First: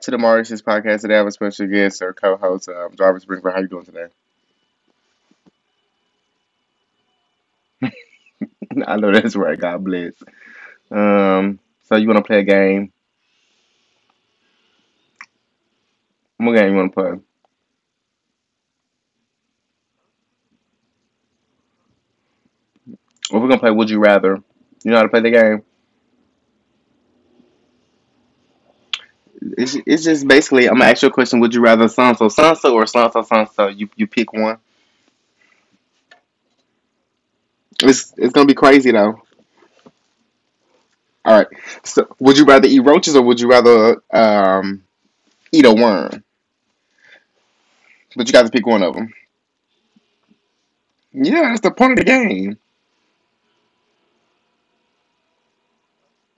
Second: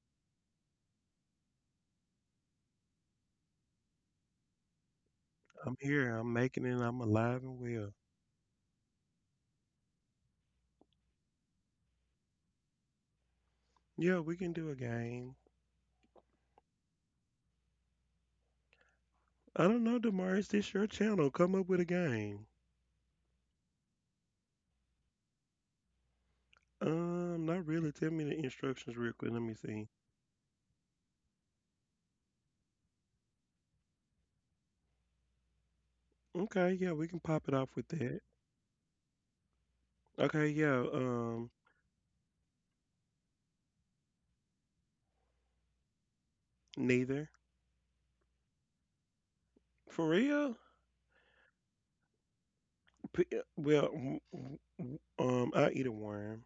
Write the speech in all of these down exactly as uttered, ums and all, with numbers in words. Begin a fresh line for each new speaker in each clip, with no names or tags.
to the Mauritius podcast. Today I have a special guest, or co-host, um, Jarvis Brinkford. How you doing today?
I'm here. I'm making it. I'm alive and well.
I know that's right. God bless. Um, so you want to play a game?
Yeah, we can do a game.
What game you want to play?
I don't know, Demar. Is this your channel? Come up with a game.
Well, we're gonna play Would You Rather. You know how to play the game.
Um, not really. Tell me the instructions real quick. Let me
It's,
see.
it's just basically I'm gonna ask you a question. Would you rather Sansa, Sansa, or Sansa, Sansa? You you pick one.
Okay, yeah, we can pop it off with
It's
that.
it's gonna be crazy though.
Okay, yeah.
All right.
Um,
So would you rather eat roaches or would you rather um eat a worm?
neither.
But you got to pick one of them.
For real?
Yeah, that's the point of the game.
P- eh, Well, w- w- um, I eat a worm.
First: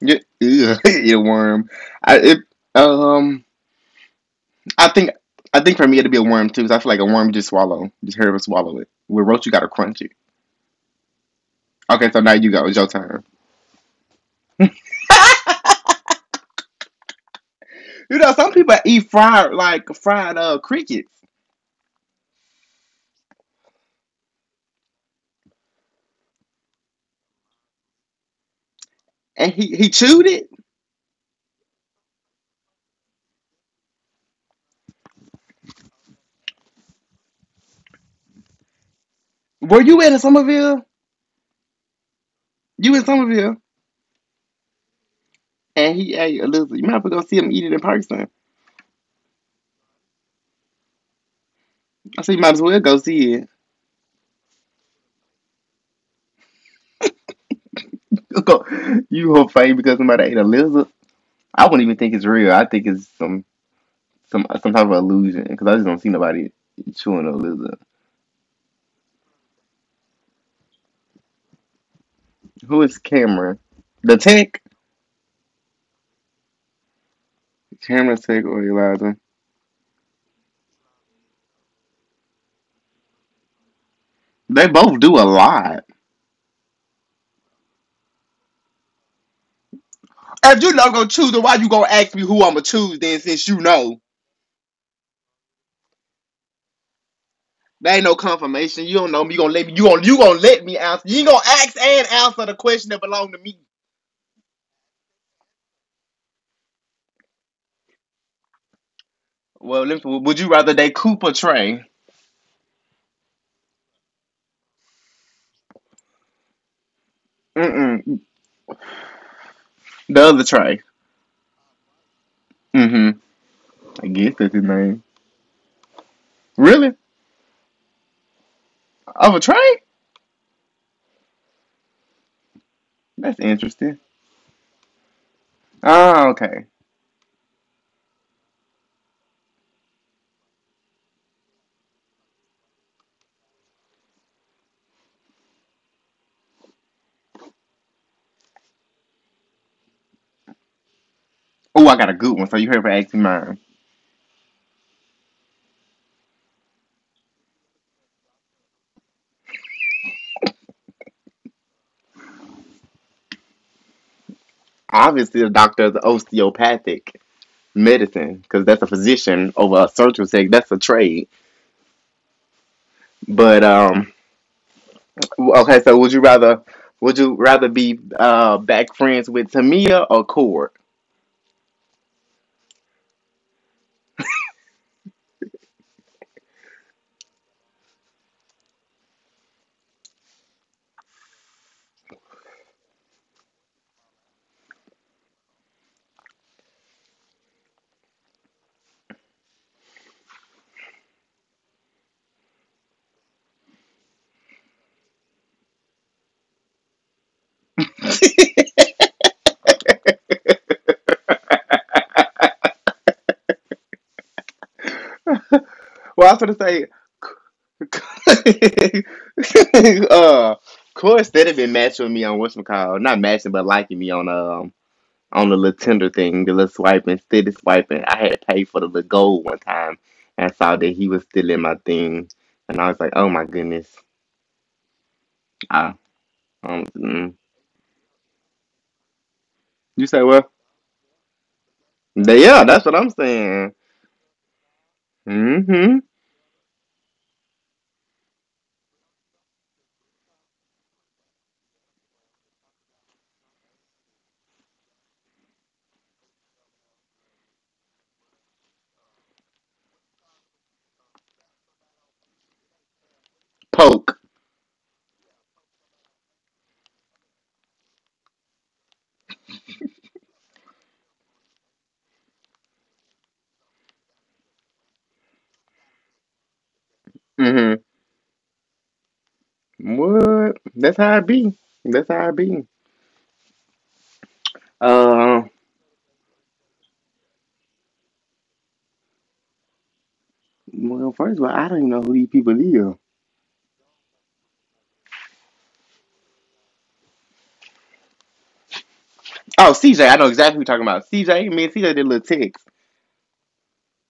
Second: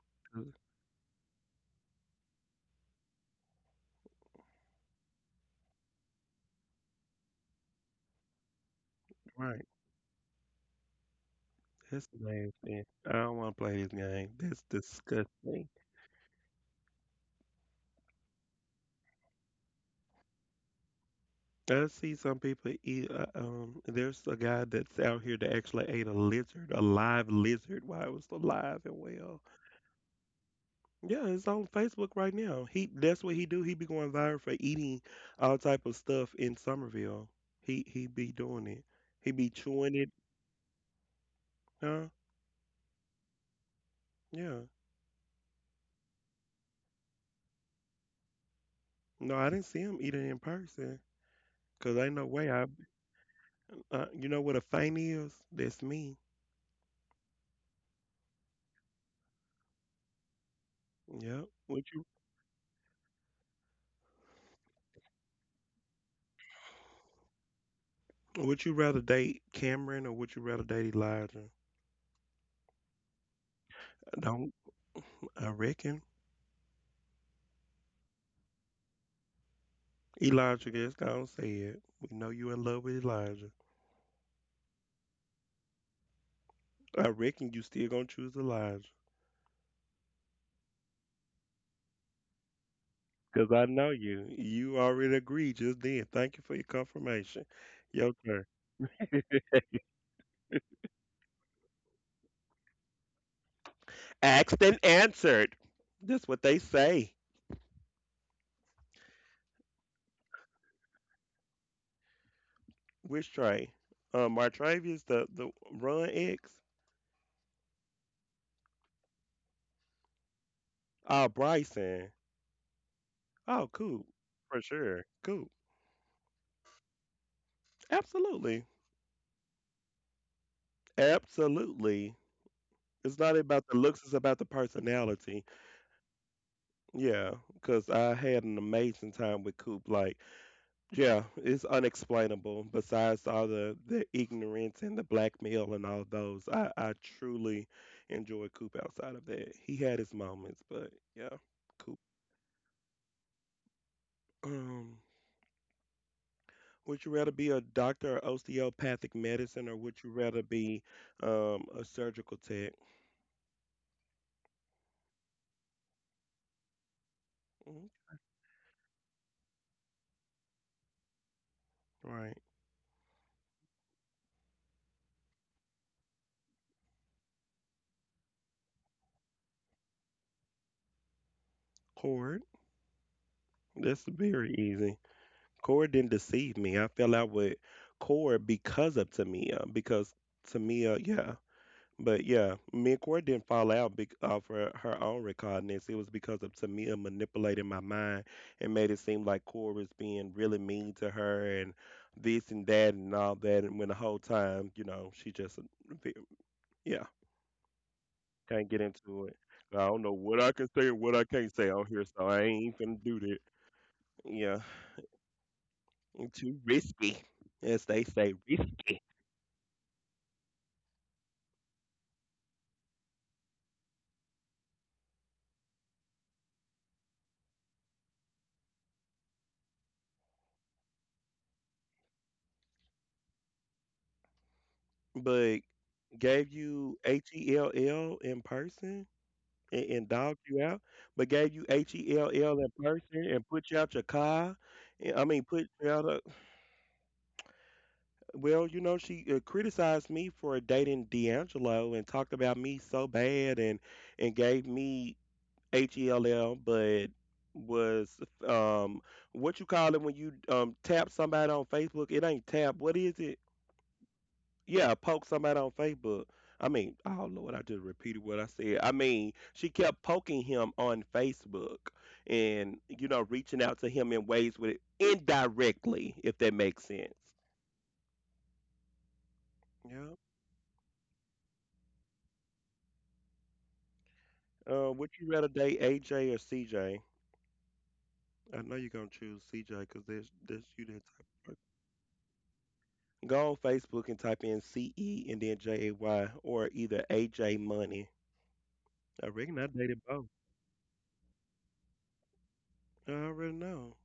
Yeah, ugh, earworm. I it, um I think I think for me it'd be a worm too, 'cause I feel like a worm you just swallow, just hear them swallow it. With roach, you
Right.
gotta crunch it.
That's
Okay, so
the
now you
last
go. It's
thing.
your
I
turn.
don't want to play this game. That's disgusting.
You know, some people eat fried like fried uh crickets,
I see some people eat. Uh, um, there's a guy that's out here that actually ate a lizard, a live lizard, while it was alive and well.
and he he chewed it.
Yeah, it's on Facebook right now. He that's what he do. He be going viral for eating all type of stuff in Somerville. He he be doing it. He be
Were
chewing
you
it.
in Somerville?
Huh?
You in Somerville?
Yeah.
And he ate a little. You might as well go see him eat it in person.
No, I didn't see him eat it in person. Cause ain't
I
no
said you might
way
as
I.
well go see it.
Uh, you know what a feint is? That's me.
Go, you whole fame because somebody ate a lizard.
Yep.
I wouldn't
Would
even
you
think it's real. I think it's some. some some type of illusion because I just don't see nobody chewing a lizard.
Would you rather date Cameron or would you rather date Elijah?
Who is Cameron? The
Don't
Tech,
I reckon
Cameron Tech or Eliza?
Elijah just gonna say it. We know you in love with Elijah.
They both do a lot.
I reckon you still gonna choose Elijah.
If you not gonna choose, then why you gonna ask me who I'ma choose then since
Cause
you
I know
know?
you. You already agreed just then. Thank you for your confirmation.
There ain't no
Your turn.
confirmation. You don't know me. You gonna let me you gonna you gonna let me answer. You ain't gonna ask and answer the question that belong to me.
Asked and answered. That's what they say.
Well, let me- would you rather date Coop or Trey?
Which Trey? Uh, Martravius, the the run X.
Mm-mm. The other Trey.
Oh, Bryson.
Mm-hmm.
Oh,
I
cool.
guess that's his
For
name.
sure. Cool.
Really?
Absolutely.
Of a Trey?
Absolutely. It's
That's
not about the
interesting.
looks. It's about the personality.
Oh, okay.
Yeah, because I had an amazing time with Coop. Like, yeah, it's unexplainable. Besides all the the ignorance and the blackmail and all those, I I truly enjoyed Coop. Outside of that, he had his moments, but yeah,
Oh, I
Coop.
got a good one. So you heard for asking mine.
Um, would you rather be a doctor of osteopathic medicine, or would you rather be um a surgical tech?
Obviously, the doctor is osteopathic
Mm,
medicine because that's a physician over a surgical tech. That's a trade.
Right,
But um, okay. So would you rather would you rather be uh back friends with Tamia or Cord?
Cord. That's very easy. Cora didn't deceive me. I fell out with Cora because of Tamia. Because Tamia, yeah. But yeah, me and Cora didn't fall out bec off her, her own recordness. It was because of Tamia manipulating my mind and made it seem like Cora was being really mean to her and this and that and all that. And when the whole time, you know, she just, yeah, can't get into it. I don't know what I can say and what I can't say on here, so I ain't even do that. Yeah,
Well, I was
too
gonna
risky, as they say, risky.
say, uh, Cord instead of been matching with me on what's called not matching but liking me on um on the little Tinder thing, the little swiping, instead swiping, I had to pay for the little gold one time. And I saw that he was still in my thing. And I was like, oh my goodness.
But
I,
gave
um,
you H
mm.
E L L in person and,
You
and
say
dogged
what?
you out, but gave you H E L L
Yeah,
in
that's what I'm
person and put
saying.
you out your car. And- I mean, put you
Mm-hmm.
out. Of, well, you know, she uh, criticized me for dating D'Angelo and talked about me so bad and and gave me H E L L, but was um what you call it when you um tap somebody on Facebook? It ain't tap. What is it?
Poke.
Yeah, poke somebody on Facebook. I mean, oh Lord, I just repeated what I said. I mean, she kept poking him on Facebook and, you know, reaching out to him in ways with indirectly, if that makes sense.
Mm-hmm.
Yeah.
What? That's how it be. That's how it be.
Uh, would you
Uh,
rather date A J or C J? I know you're gonna choose C J because there's there's you that
well,
type
first of
of
all, I
person.
don't even know who these people are.
Go on Facebook and type in C E and then J A Y or either A J Money. I reckon I
Oh, C J.
dated
I know
both.
exactly who you're talking about. C J. Me and C J did a little text.
I already know.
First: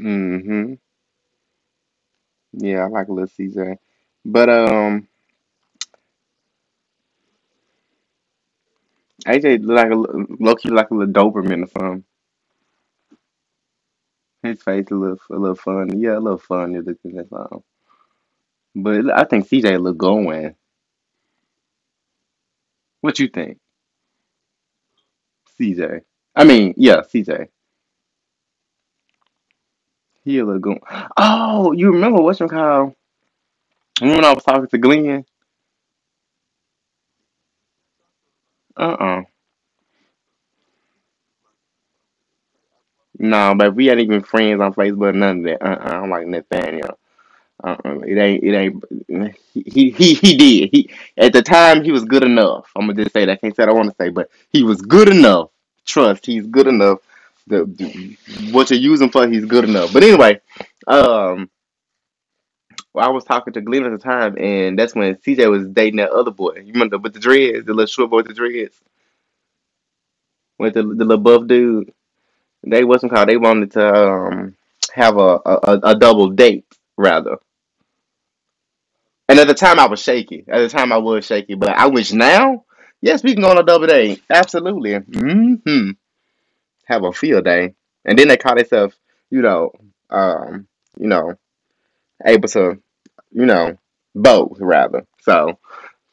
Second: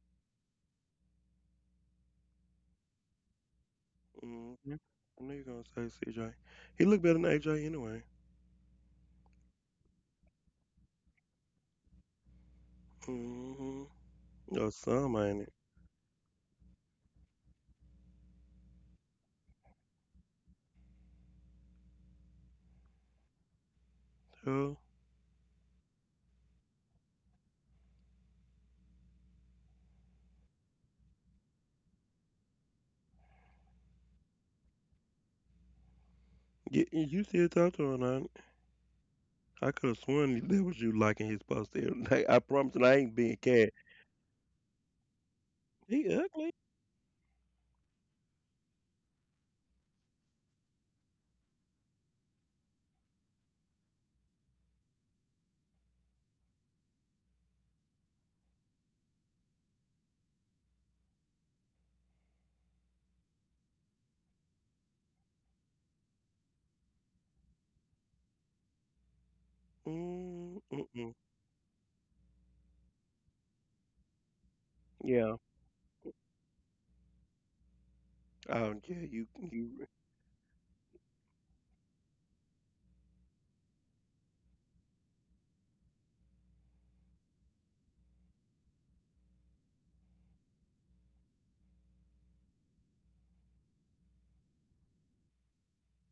Mm-hmm. Yeah, I like a little C J. But,
Mm. Mhm.
um...
I knew you were gonna say C J. He looked better than A J anyway.
A J look like a low key like a little Doberman or something.
Mm hmm.
His
Your
face a
son,
little a
ain't
little
it?
fun. Yeah, a little funny looking or something. But I think C J look going. What you think,
Huh?
C J? I mean, yeah, C J. He a little going. Oh, you remember what's your call? When I was talking to Glenn.
Yeah, you still talk to him, honey.
Uh uh
I could have sworn that was you liking his post every day. I promise you, I ain't being
No, but
cat.
we ain't even friends on Facebook. None of that. Uh uh I don't
He
like
ugly.
Nathaniel. Uh-uh, it ain't. It ain't. He he he did. He At the time he was good enough. I'm gonna just say that. I can't say what I want to say, but he was good enough. Trust. He's good enough. The, the- what you use him for, he's good enough. But anyway, um, well, I was talking to Glenn at the time, and that's when C J was dating that other boy. You remember with the dreads, the little short boy with the dreads,
Mm,
with the, the
mm-mm.
little buff dude. They wasn't called. They wanted to um have
Yeah.
a a, a a double date, rather.
Oh, yeah. You,
And at the
you.
time, I was shaky. At the time, I was shaky, but I wish now, yes, we can go on a double date. Absolutely. Hmm. Have a field day. And then they call themselves, you know, um, you know, able to, you know, both rather. So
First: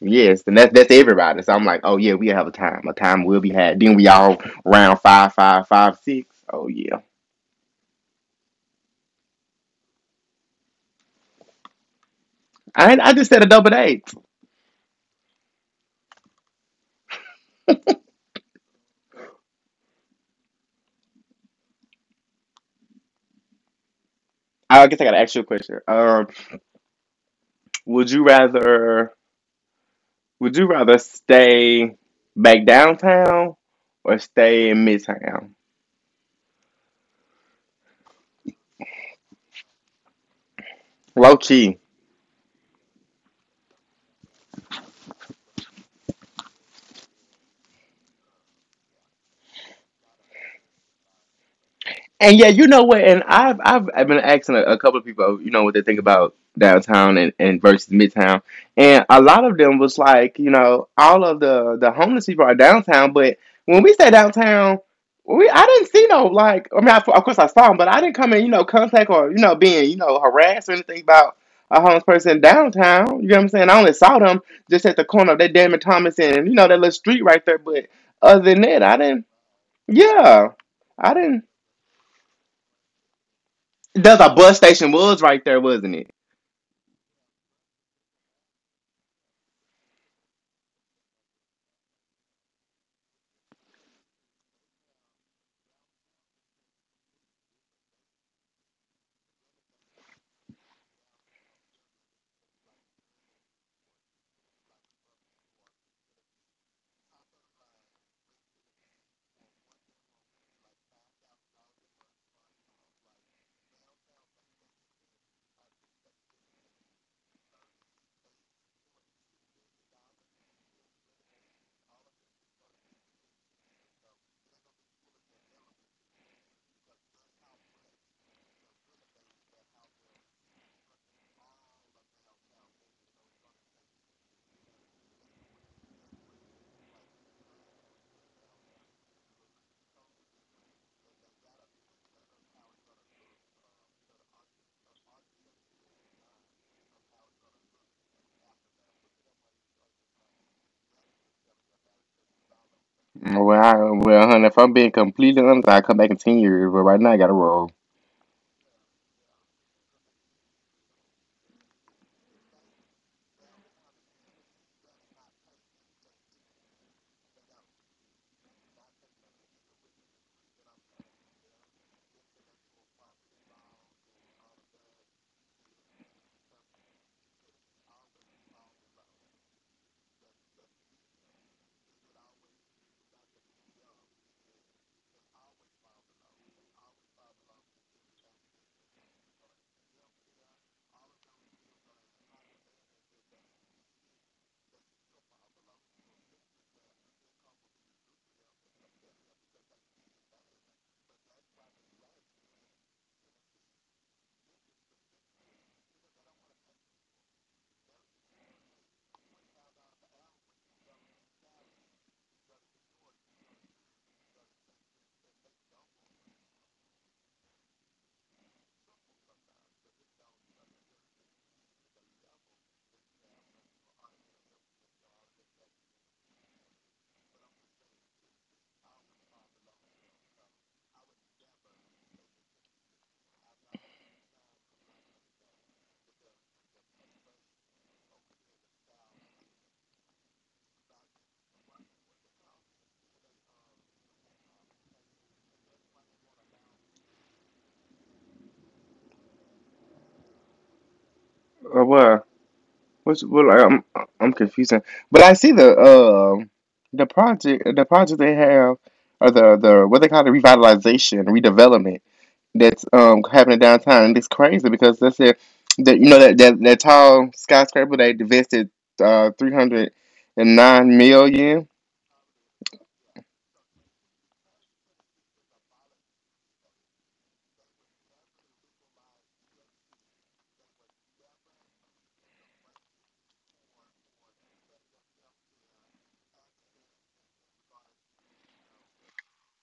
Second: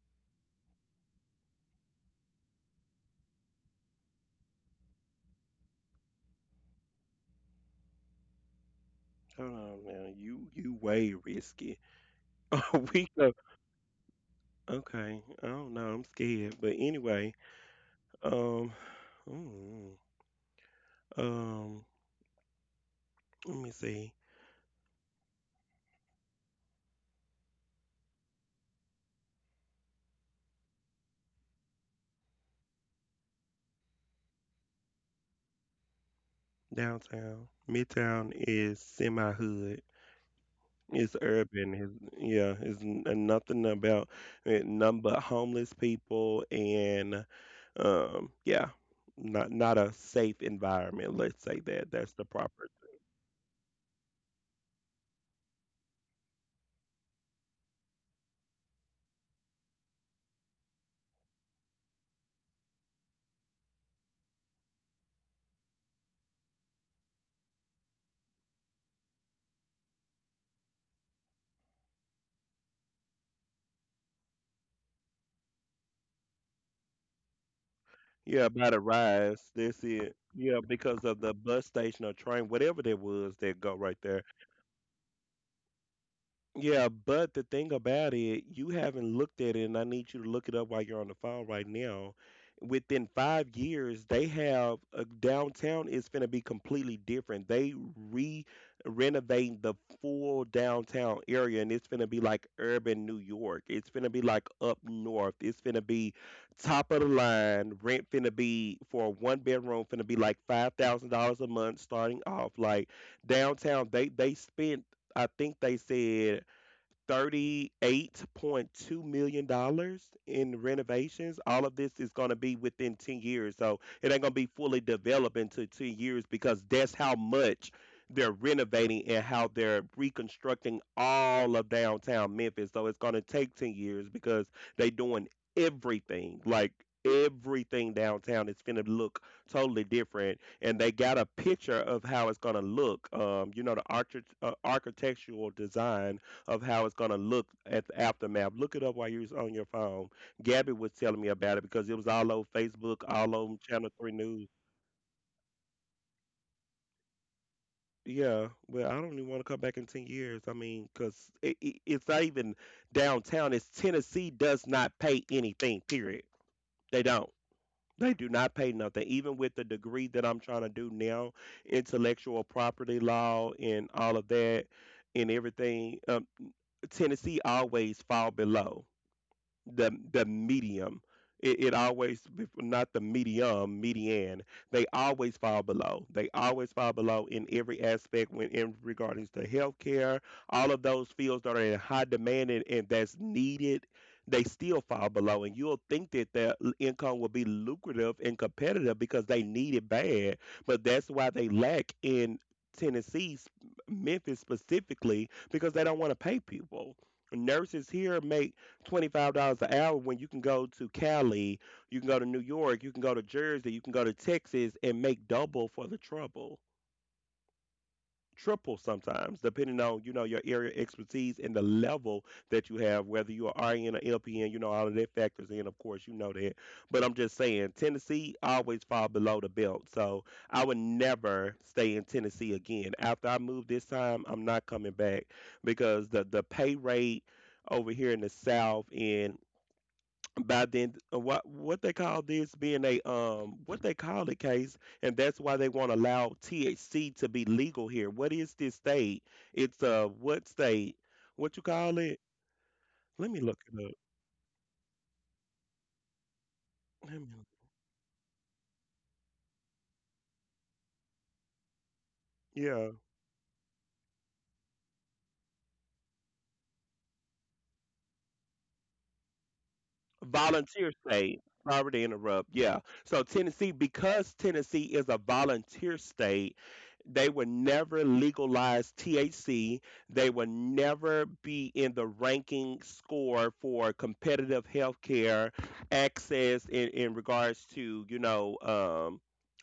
yes, and that's that's everybody. So I'm like, oh yeah, we have a time. A time will be had. Then we all round five, five, five, six. Oh yeah.
Hold on now. You, you way risky. Oh,
I
we
I just
go.
said a double date.
Okay. I don't know. I'm scared. But anyway. Um. mm, um. Let me see.
I guess I got an actual question. Um, would you rather? Would you rather stay back downtown or stay in Midtown?
Downtown. Midtown is semi hood. It's
Low
urban.
key.
It's, yeah, it's n- uh, nothing about it, none but homeless people and um yeah, not not a safe environment. Let's say that. That's the
And yeah,
proper.
you know what? And I've I've, I've been asking a, a couple of people, you know, what they think about downtown and, and versus midtown, and a lot of them was like, you know, all of the the homeless people are downtown, but when we say downtown, we I didn't see no, like. I mean, I, of course I saw them, but I didn't come in, you know, contact or you know, being you know harassed or anything about a homeless person downtown. You know what I'm saying? I only saw them just at the corner of that Damon Thomas and you know that little street right there, but other
Yeah,
than
by the
that, I didn't.
rise. That's it.
Yeah,
Yeah, because
I
of the
didn't.
bus station or train, whatever there was, that go right there.
There's a bus station was right there, wasn't it?
Yeah, but the thing about it, you haven't looked at it, and I need you to look it up while you're on the phone right now. Within five years, they have a downtown is going to be completely different. They re renovating the full downtown area, and it's going to be like urban New York. It's going to be like up north. It's going to be top of the line. Rent going to be for a one bedroom going to be like five thousand dollars a month starting off. Like downtown, they they spent. I think they said thirty-eight point two million dollars in renovations. All of this is going to be within ten years. So it ain't going to be fully developed into ten years because that's how much they're renovating and how they're reconstructing all of downtown Memphis. So it's going to take ten years because they doing everything. Like everything downtown is going to look totally different and they got a picture of how it's going to look um you know the archi- uh, architectural design of how it's going to look at the aftermath. Look it up while you're on your phone. Gabby was telling me about it because it was all over Facebook, all over
Well,
Channel
I,
three
well, honey,
News.
if I'm being completely honest, I'll come back in ten years, but right now I gotta roll.
Yeah, well, I don't even want to come back in ten years. I mean, because it, it, it's not even downtown. It's Tennessee does not pay anything, period. They don't. They do not pay nothing. Even with the degree that I'm trying to do now, intellectual property law and all of that and everything, um, Tennessee always fall below. the the medium. It, it always bef- not the medium, median. They always fall below. They always fall below in every aspect when in regarding to healthcare, all of those fields that are in high demand and, and that's needed. They still fall below, and you'll think that their l- income will be lucrative and competitive because they need it bad. But that's why they lack in Tennessee, s- Memphis specifically, because they don't want to pay people nurses here make twenty-five dollars an hour when you can go to Cali, you can go to New York, you can go to Jersey, you can go to Texas and make double for the trouble, triple sometimes, depending on, you know, your area expertise and the level that you have, whether you are R N or L P N, you know, all of that factors in, of course, you know that. But I'm just saying, Tennessee always fall below the belt. So I would never stay in Tennessee again. After I move this time, I'm not coming back because the, the pay rate over here in the South and by then uh, what what they call this being a um what they call it case and that's why they want to allow T H C to be legal here. What is this state? It's uh what state? What you
Uh,
call it?
well, what's
Let me
well,
look it
I'm
up.
I'm confusing. But I see the um the
Let me,
project the project they have or the the what they call the revitalization redevelopment that's
yeah,
um happening downtown, and it's crazy because that's it that you know that that, that tall skyscraper they invested uh three hundred and
volunteer
nine
state.
million
Sorry to interrupt. Yeah. So Tennessee, because Tennessee is a volunteer state, they would never legalize T H C. They would never be in the ranking score for competitive healthcare access in, in regards to, you know, um,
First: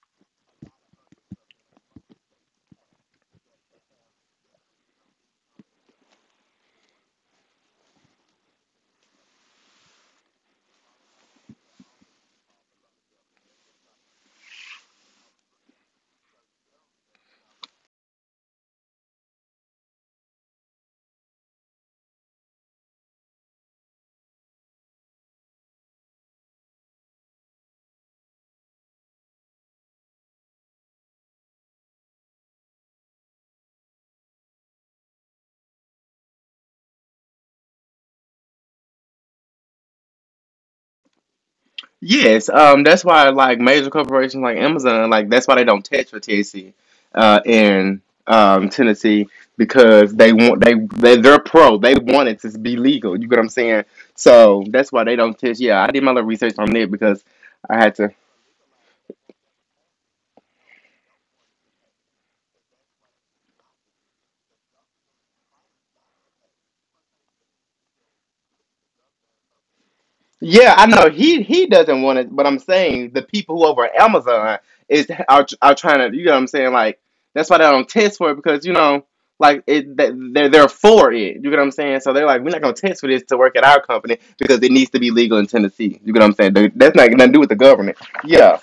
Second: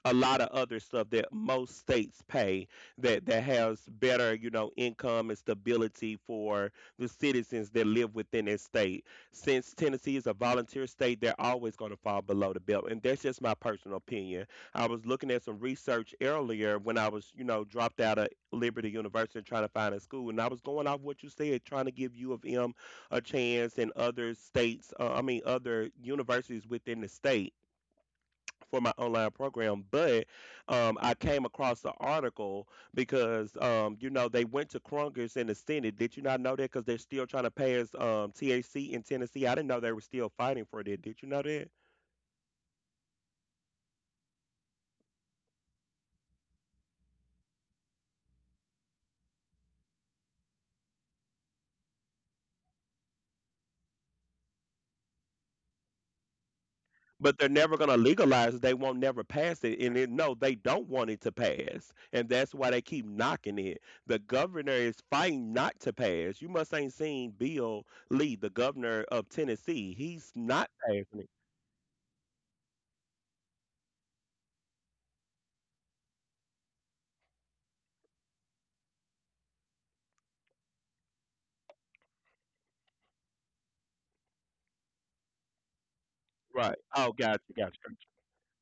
a lot of other stuff that most states pay that, that has better, you know, income and stability for the citizens that live within that state since Tennessee is a volunteer state, they're always going to fall below the belt. And that's just my personal opinion. I was looking at some research earlier when I was, you know, dropped out of Liberty University and trying to find a school. And I was going off what you said, trying to give U of M a chance and other states, uh, I mean, other universities within the state for my online program, but um, I came across the article because um, you know they went to Congress in the Senate. Did you not know that? Because they're still trying to pass um, T H C in Tennessee. I didn't know they were still fighting for that. Did you know that?
Yes, um, that's why like major corporations like Amazon, like that's why they don't tax for T H C uh, in um, Tennessee, because they want they they they're pro. They want it to be legal. You get what I'm saying? So that's why they don't tax. Yeah, I did my little research on it because
But they're never
I
going
had
to
to.
legalize it. They won't never pass it. And it, no, they don't want it to pass. And that's why they keep knocking it. The governor is fighting not to pass. You must ain't seen Bill Lee, the governor of Tennessee. He's not
Yeah, I know
passing it.
he he doesn't want it, but I'm saying the people who over at Amazon is are are trying to, you know what I'm saying, like that's why they don't test for it, because you know like it they- they're they're for it, you get what I'm saying, so they're like, we're not gonna test for this to work at our company because it needs to be legal in Tennessee, you get what I'm saying. They-
Right.
that's not
Oh,
nothing to do
gotcha,
with the
gotcha.
government. Yeah.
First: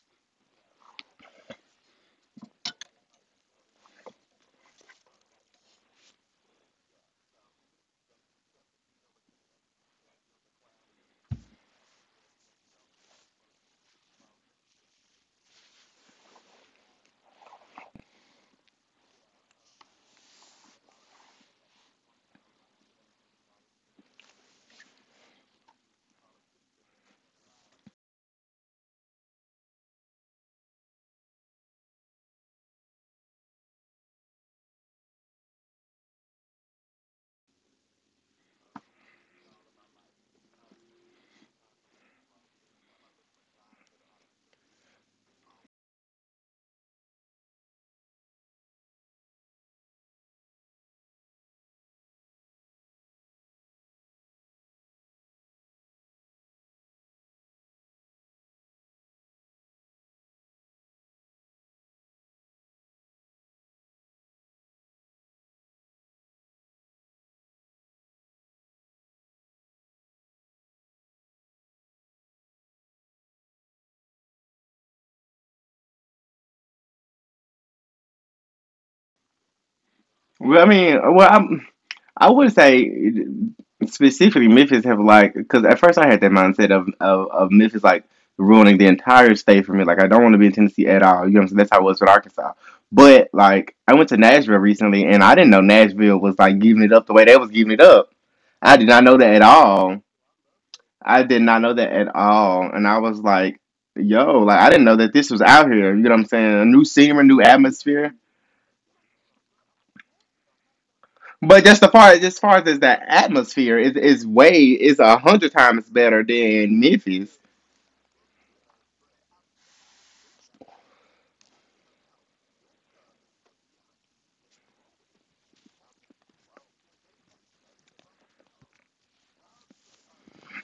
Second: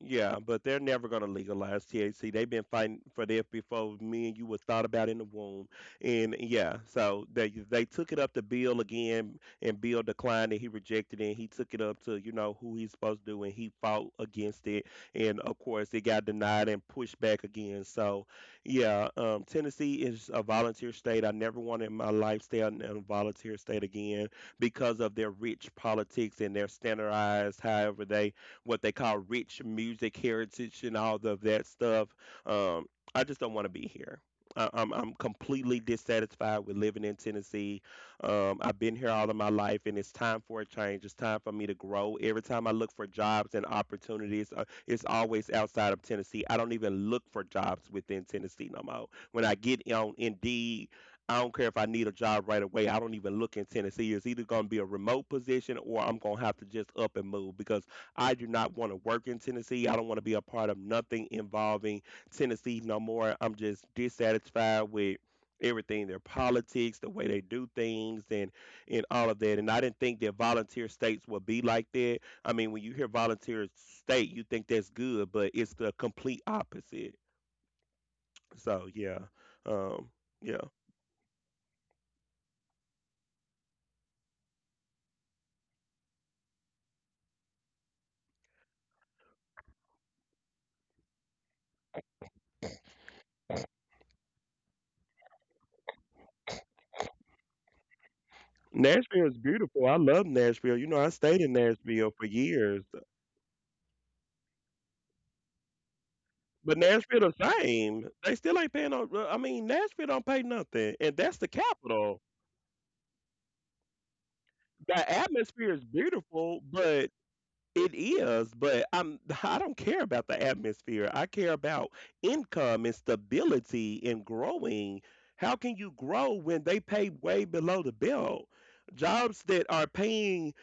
Yeah, but they're never going to legalize T H C. They've been fighting for that before me and you were thought about in the womb. And yeah, so they they took it up to Bill again, and Bill declined and he rejected it. And he took it up to you know who he's supposed to do, and he fought against it. And of course, it got denied and pushed back again. So yeah, um, Tennessee is a volunteer state. I never wanted my lifestyle in a volunteer state again because of their rich politics and their standardized, however they what they call rich music heritage and all of that stuff. Um, I just don't want to be here. I, I'm I'm completely dissatisfied with living in Tennessee. Um, I've been here all of my life, and it's time for a change. It's time for me to grow. Every time I look for jobs and opportunities, uh, it's always outside of Tennessee. I don't even look for jobs within Tennessee no more. When I get on Indeed, I don't care if I need a job right away. I don't even look in Tennessee. It's either going to be a remote position or I'm going to have to just up and move because I do not want to work in Tennessee. I don't want to be a part of nothing involving Tennessee no more. I'm just dissatisfied with everything, their politics, the way they do things, and and all of that. And I didn't think that volunteer states would be like that. I mean, when you hear volunteer state, you think that's good, but it's the complete opposite. So yeah, um,
Well, I
yeah.
mean, well, I'm, I would say specifically Memphis have like, because at first I had that mindset of, of of Memphis like ruining the entire state for me. Like I don't want to be in Tennessee at all. You know what I'm saying? That's how it was with Arkansas. But like I went to Nashville recently and I didn't know Nashville was like giving it up the way they was giving it up. I did not know
Nashville
that
is
at
beautiful. I
all.
love Nashville. You know, I
I
stayed
did
in
not know that
Nashville
at
for
all.
years.
And I was like, yo, like I didn't know that this was out here. You know what I'm saying? A
But
new
Nashville
scenery,
the
new
same.
atmosphere.
They still ain't paying no. I mean, Nashville don't pay nothing, and that's the
But just the
capital.
part, as far as the atmosphere is is way
The
is a hundred
atmosphere is
times better
beautiful,
than
but
Memphis.
it is. But I'm. I don't care about the atmosphere. I care about income and stability and growing. How can you grow when they pay way below the belt? Jobs that are paying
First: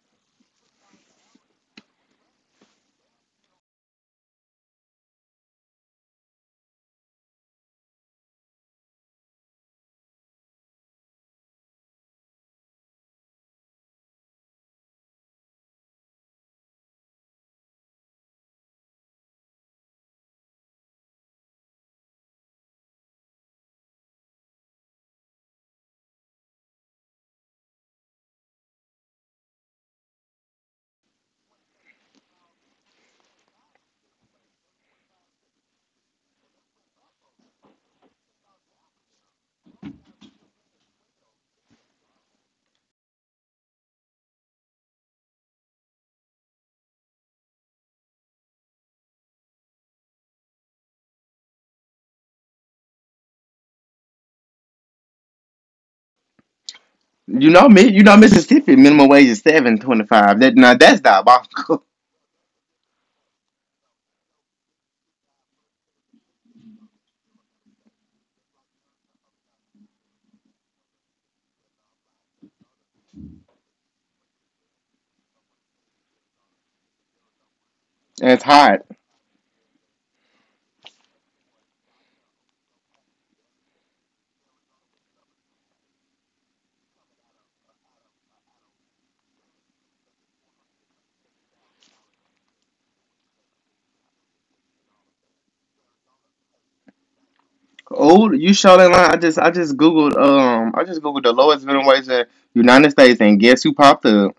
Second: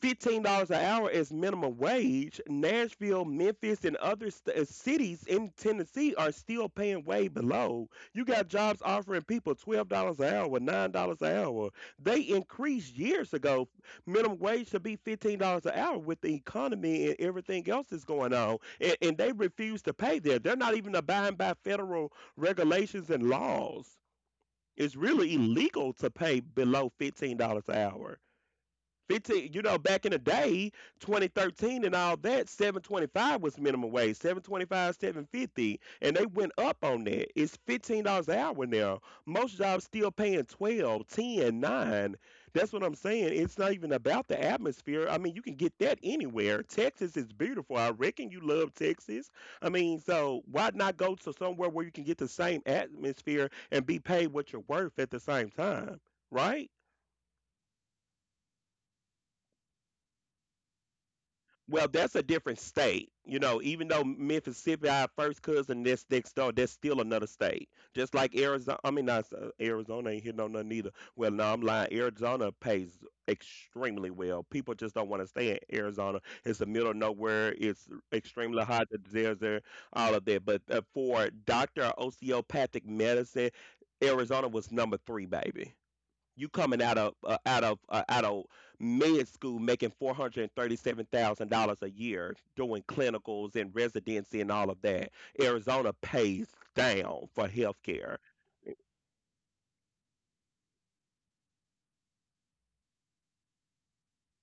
fifteen dollars an hour as minimum wage. Nashville, Memphis, and other st- uh, cities in Tennessee are still paying way below. You got jobs offering people twelve dollars an hour, nine dollars an hour. They increased years ago minimum wage to be fifteen dollars an hour with the economy and everything else that's going on, and, and they refuse to pay there. They're not even abiding by federal regulations and laws. It's really illegal to pay below fifteen dollars an hour. fifteen, you know, back in the day, twenty thirteen and all that, seven twenty-five was minimum wage, seven two five, seven fifty, and they went up on that. It's fifteen dollars an hour now. Most jobs still paying twelve, ten, nine. That's what I'm saying. It's not even about the atmosphere. I mean, you can get that anywhere. Texas is beautiful. I reckon you love Texas. I mean, so why not go to somewhere where you can get the same atmosphere and be paid what you're worth at the same time, right?
You know me, you know Mississippi minimum wage is seven twenty five. That now that's
Well,
diabolical.
that's a different state. You know, even though Mississippi, our first cousin, that's next door, that's still another state. Just like Arizona, I mean, not uh, Arizona ain't hitting on nothing either. Well, no, I'm lying. Arizona pays extremely well. People just don't want to stay in Arizona. It's the middle of nowhere. It's
That's
extremely hot.
hot.
The desert, all of that. But uh, for doctor of osteopathic medicine, Arizona was number three, baby. You coming out of uh, out of uh, out of med school making four hundred and thirty-seven thousand dollars a year doing clinicals and residency and all of that. Arizona pays down for healthcare.
Oh, you showed in line. I just I just googled um I just googled the lowest minimum wage in the United States, and guess who popped up?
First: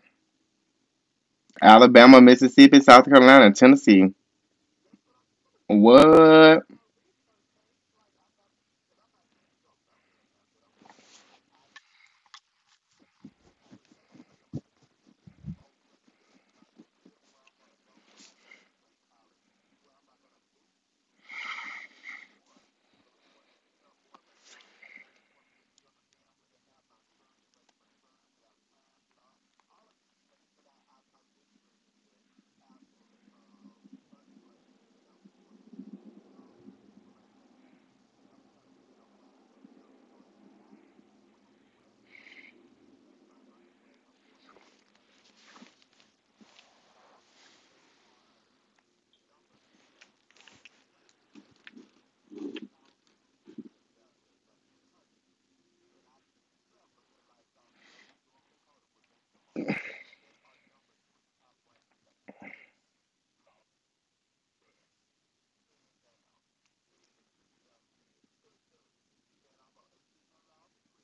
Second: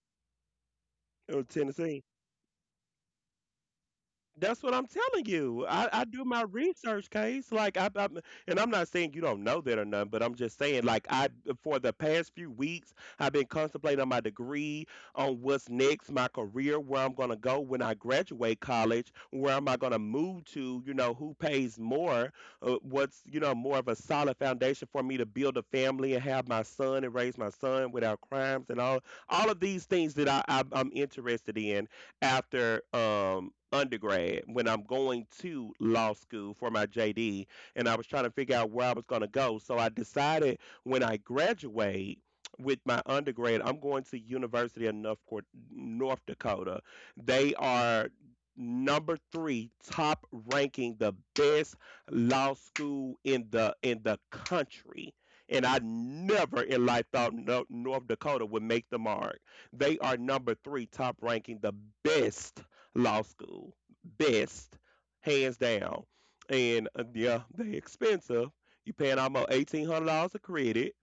You know, Tennessee,
Alabama, Mississippi, South Carolina, Tennessee.
that's what I'm telling you. I, I do my
What?
research, case. Like I, I and I'm not saying you don't know that or nothing, but I'm just saying like I, for the past few weeks, I've been contemplating on my degree, on what's next, my career, where I'm gonna go when I graduate college, where am I gonna move to? You know, who pays more? Uh, what's you know more of a solid foundation for me to build a family and have my son and raise my son without crimes and all all of these things that I, I I'm interested in after um undergrad when I'm going to law school for my J D, and I was trying to figure out where I was going to go. So I decided when I graduate with my undergrad, I'm going to University of North, Cor- North Dakota. They are number three top ranking, the best law school in the in the country. And I never in life thought no, North Dakota would make the mark. They are number three, top ranking, the best law school, best, hands down. And uh, yeah, they expensive. You paying almost eighteen hundred dollars a credit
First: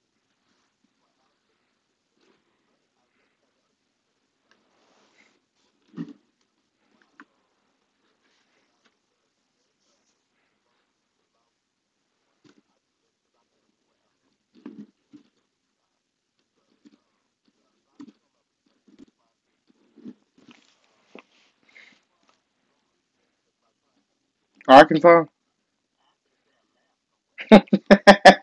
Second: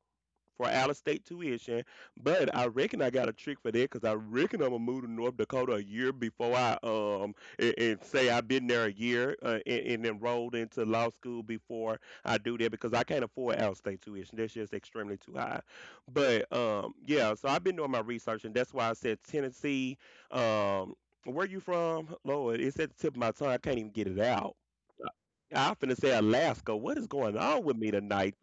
for out of state tuition. But I reckon I got a trick for that, because I reckon I'm gonna move to North Dakota a year before I um and, and say I've been there a year uh, and, and enrolled into law school before I do that, because I can't afford out of state tuition. That's just extremely too high. But um yeah, so I've been doing my research, and that's why I said Tennessee. Um, where you from, Lord? It's at the tip of my tongue. I can't even get it out.
Arkansas?
I'm finna say Alaska. What is going on with me tonight?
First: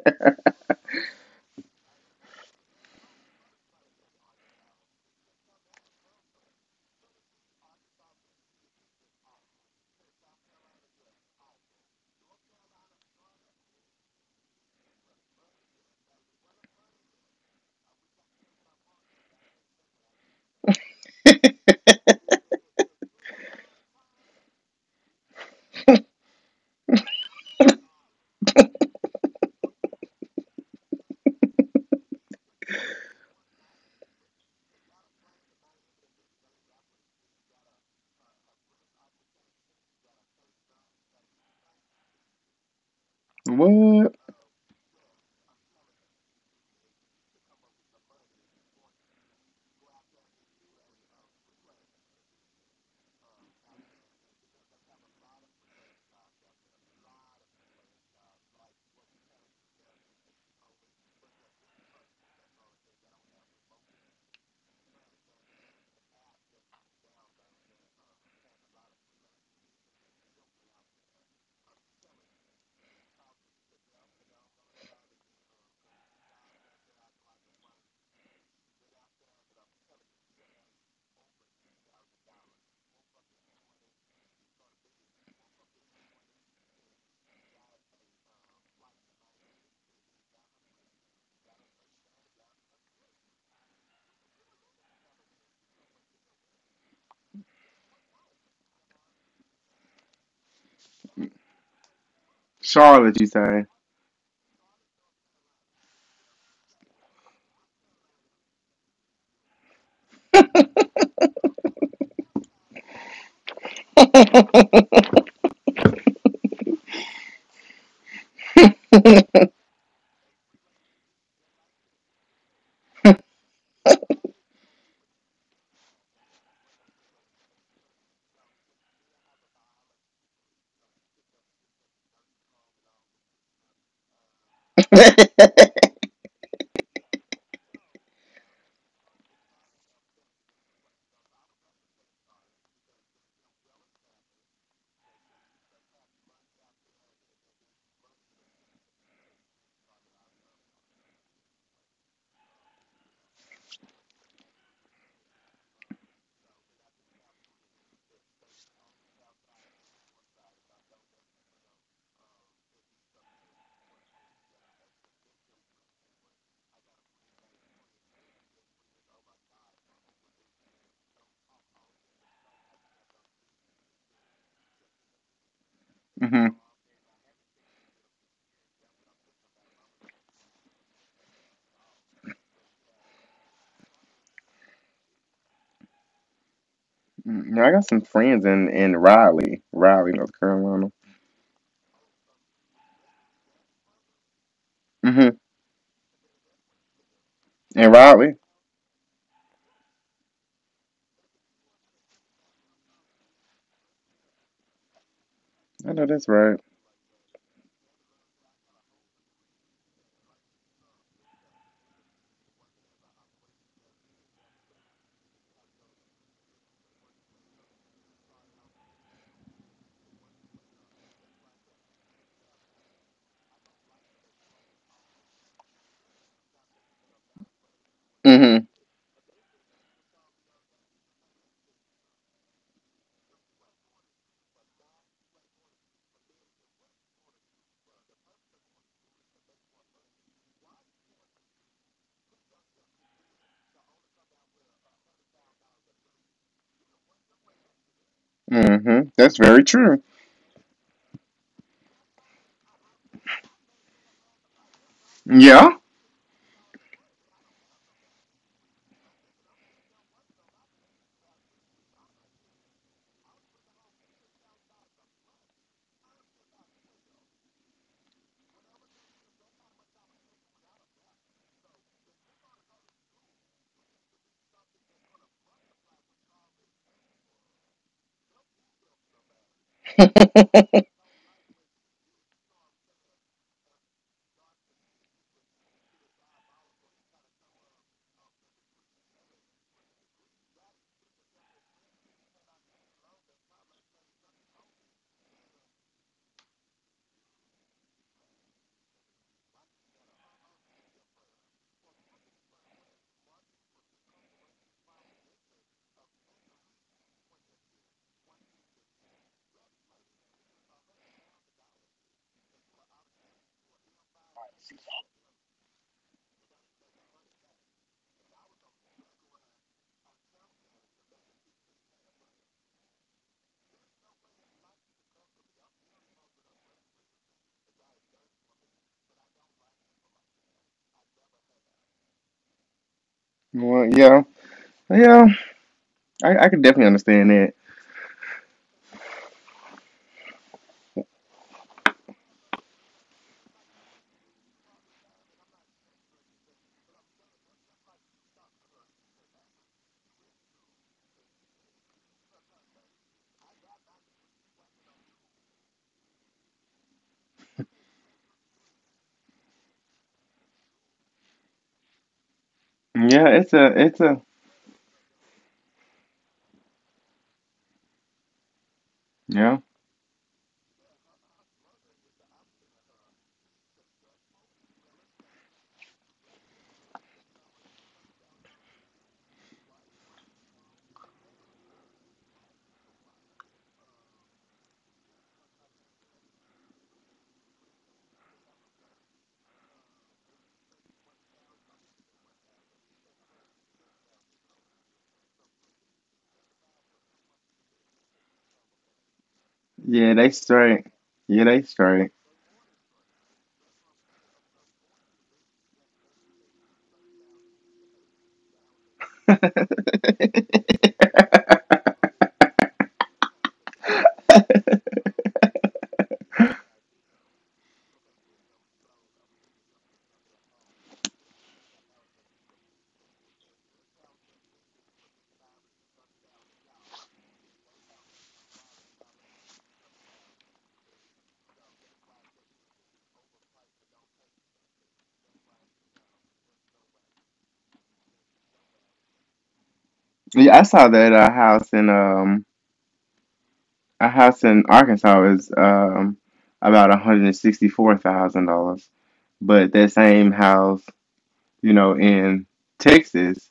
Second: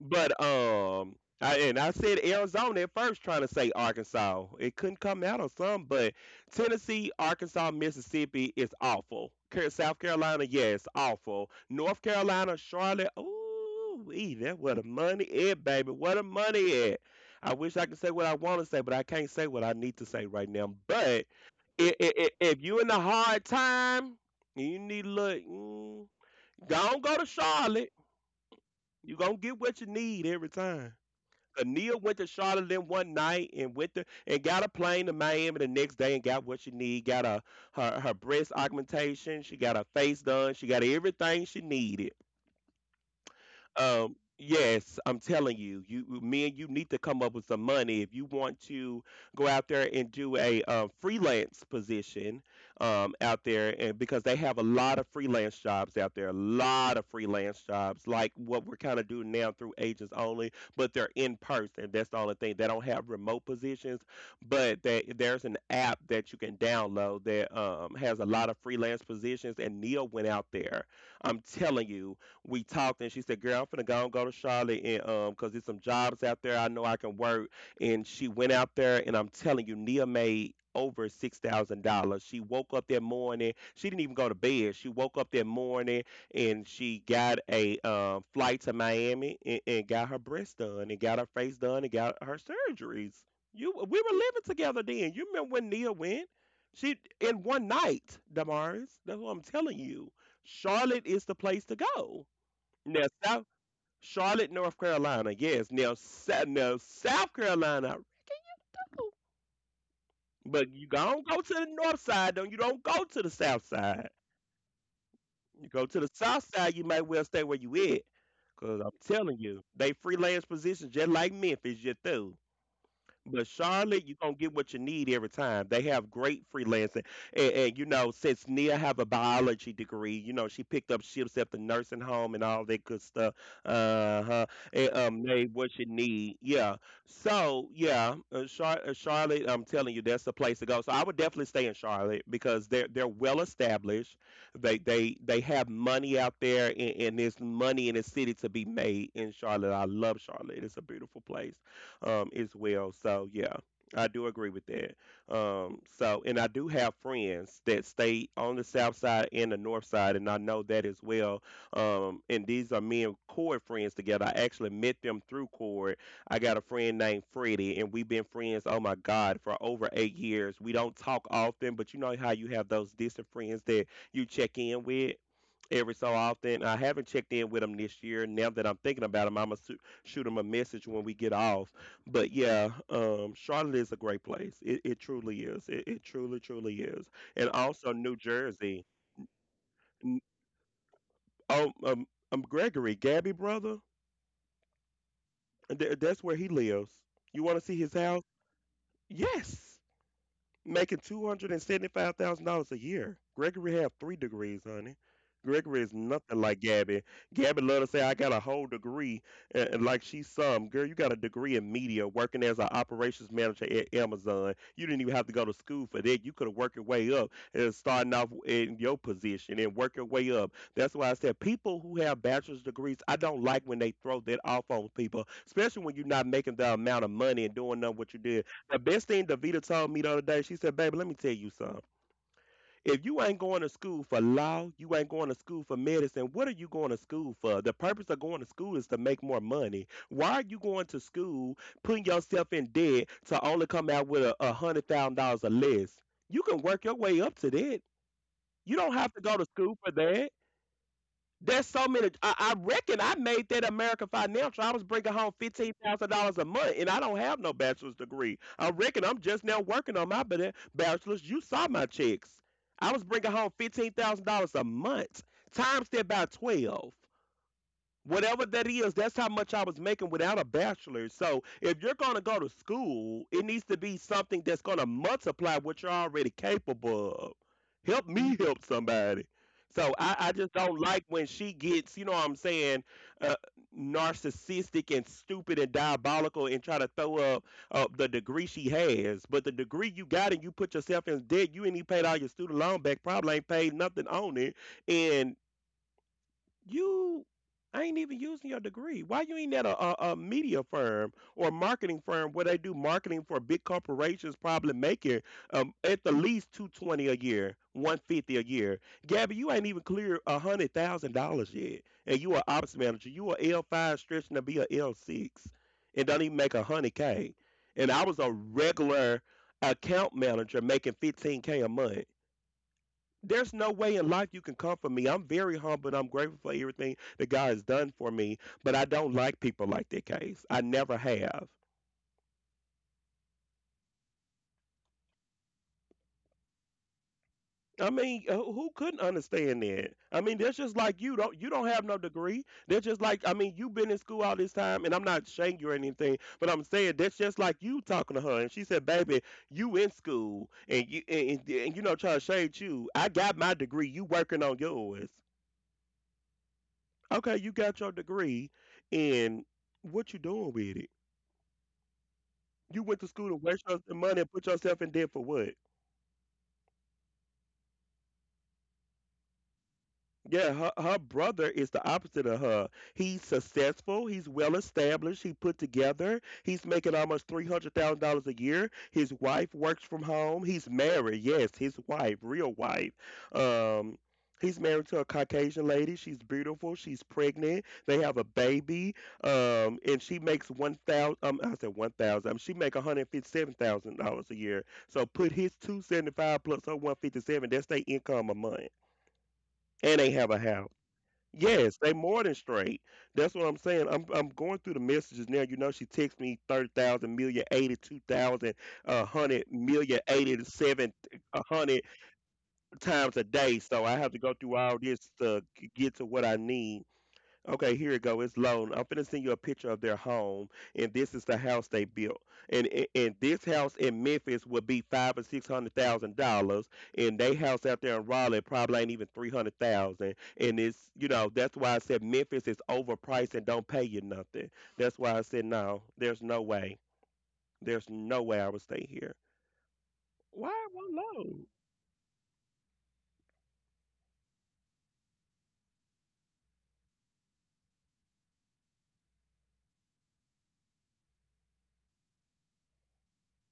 But um, I, and I said Arizona at first, trying to say Arkansas. It couldn't come out on some, but Tennessee, Arkansas, Mississippi is awful. Ca- South Carolina, yes, awful. North Carolina, Charlotte, ooh wee, that where the money at, baby. Where the money at? I wish I could say what I want to say, but I can't say what I need to say right now. But i- i- i- if you in a hard time, you need to look. Mm, don't go to Charlotte. You gonna get what you need every time. 'Cause Nia went to Charlotte then one night and went to and got a plane to Miami the next day and got what she need. Got a, her her breast augmentation. She got her face done. She got everything she needed.
What?
Um, yes, I'm telling you, you me and you need to come up with some money if you want to go out there and do a uh, freelance position um, out there, and because they have a lot of freelance jobs out there, a lot of freelance jobs like what we're kind of doing now through agents only, but they're in person. That's the only thing. They don't have remote positions, but that there's an app that you can download that um, has a lot of freelance positions, and Neil went out there. I'm telling you, we talked, and she said, "Girl, I'm finna go and go to Charlotte, and um, cause there's some jobs out there I know I can work." And she went out there, and I'm telling you, Nia made over six thousand dollars. She woke up that morning. She didn't even go to bed. She woke up that morning and she got a um, flight to Miami and, and got her breast done and got her face done and got her surgeries. You, we were living together then. You remember when Nia went? She in one night, Damaris. That's what I'm telling you. Charlotte is the place to go. Now,
Charlotte, you
South
say?
Charlotte, North Carolina. Yes. Now, South, now South Carolina. But you don't go to the north side. Don't you? Don't go to the south side. You go to the south side. You might well stay where you at. Cause I'm telling
Hmm.
you, they freelance positions just like Memphis. Just do. But Charlotte, you're gonna get what you need every time. They have great freelancing. And, and you know, since Nia have a biology degree, you know, she picked up shifts at the nursing home and all that good stuff. Uh huh. And um made what you need. Yeah. So yeah, uh, Char- uh, Charlotte, I'm telling you, that's the place to go. So I would definitely stay in Charlotte because they're they're well established. They they they have money out there, and, and there's money in the city to be made in Charlotte. I love Charlotte. It's a beautiful place um, as well. So yeah, I do agree with that. Um, so and I do have friends that stay on the south side and the north side, and I know that as well. Um, and these are me and Cord friends together. I actually met them through Cord. I got a friend named Freddie, and we've been friends, oh my God, for over eight years. We don't talk often, but you know how you have those distant friends that you check in with every so often. I haven't checked in with him this year. Now that I'm thinking about him, I'm gonna su- shoot him a message when we get off. But yeah, um, Charlotte is a great place. It, it truly is. It, it truly, truly is. And
Mm. I got
also
some
New
friends in
Jersey.
in Raleigh, Raleigh,
N-
North Carolina.
Oh, um, um, Gregory, Gabby brother.
Hmm.
th- That's where he lives. You want to see
In
his house?
Raleigh,
Yes. Making two hundred and seventy-five thousand dollars a year. Gregory have three degrees, honey. Gregory is
I know that's
nothing like
right.
Gabby. Gabby love to say, I got a whole degree, and, and like she's some girl. You got a degree in media, working as an operations manager at Amazon. You didn't even have to go to school for that. You could have worked your way up, and starting off in your position and work your way up. That's why I said people who have bachelor's degrees, I don't like when they throw that off on people, especially when you're not making the amount of money and doing none what you did.
Hmm.
The best thing Davita told me the other day, she said, Baby, let me tell you something. If you ain't going to school for law, you ain't going to school for medicine, what are you going to school for? The purpose of going to school is to make more money. Why are you going to school, putting yourself in debt to only come out with a, a $100,000 or less? You can work your way up to that. You don't
Hmm.
have to go
That's
to
very
school for
true.
that. There's so many. I, I reckon I made that American Financial. I was bringing home fifteen
Yeah.
thousand dollars a month, and I don't have no bachelor's degree. I reckon I'm just now working on my ba- bachelor's. You saw my checks. I was bringing home fifteen thousand dollars a month. Times that by twelve, whatever that is, that's how much I was making without a bachelor. So if you're going to go to school, it needs to be something that's going to multiply what you're already capable of, help me help somebody. So i, I just don't like when she gets, you know what I'm saying, uh, narcissistic and stupid and diabolical and try to throw up uh, the degree she has. But the degree you got, and you put yourself in debt, you ain't even paid all your student loan back, probably ain't paid nothing on it, and you ain't even using your degree. Why you ain't at a, a, a media firm or a marketing firm where they do marketing for big corporations, probably making, um, at the least, two twenty a year, one fifty a year. Gabby, you ain't even clear a hundred thousand dollars yet, and you are ops manager. You are L five stretching to be a L six, and don't even make a hundred k. And I was a regular account manager making fifteen k a month. There's no way in life you can comfort me. I'm very humble and I'm grateful for everything that God has done for me, but I don't like people like that, Case. I never have.
Well, yeah, yeah. I I can definitely understand that.
I mean, uh, who couldn't understand that? I mean, that's just like, you don't you don't have no degree. They're just like, I mean, you've been in school all this time, and I'm not shaming you or anything, but I'm saying, that's just like you talking to her, and she said, "Baby, you in school, and you and, and, and you know, trying to shade you. I got my degree. You working on yours." Okay, you got your degree, and what you doing with it? You went to school
Yeah,
to
it's
waste
a
your
it's
money
a
and put yourself in debt for what?
yeah,
Yeah, her, her brother is the opposite of her. He's successful. He's well established. He put together. He's making almost three hundred thousand dollars a year. His wife works from home. He's married. Yes, his wife, real wife. Um, he's married to a Caucasian lady. She's beautiful. She's pregnant. They have a baby. Um, and she makes one thousand. Um, I said one thousand. Um, she make one hundred fifty-seven thousand dollars a year. So put his two seventy-five plus her one fifty-seven. That's their income a month. And they
yeah,
have
they
a house.
straight. Yeah, they
Yes, they
straight.
more than straight. That's what I'm saying. I'm I'm going through the messages now. You know, she texts me thirty thousand million, eighty-two thousand, uh, one hundred million, eighty-seven, one hundred times a day. So I have to go through all this to g- get to what I need. Okay, here you go. It's loan. I'm finna send you a picture of their home, and this is the house they built. And and, and this house in Memphis would be five or six hundred thousand dollars, and they house out there in Raleigh probably ain't even three hundred thousand. And it's, you know, that's why I said Memphis is overpriced and don't pay you nothing. That's why I said no. There's no way. There's no way I would stay here.
Yeah, I
Why?
saw
Well,
that uh,
no.
house in um a house in Arkansas is um, about one hundred sixty-four thousand dollars, but that same house, you know, in Texas,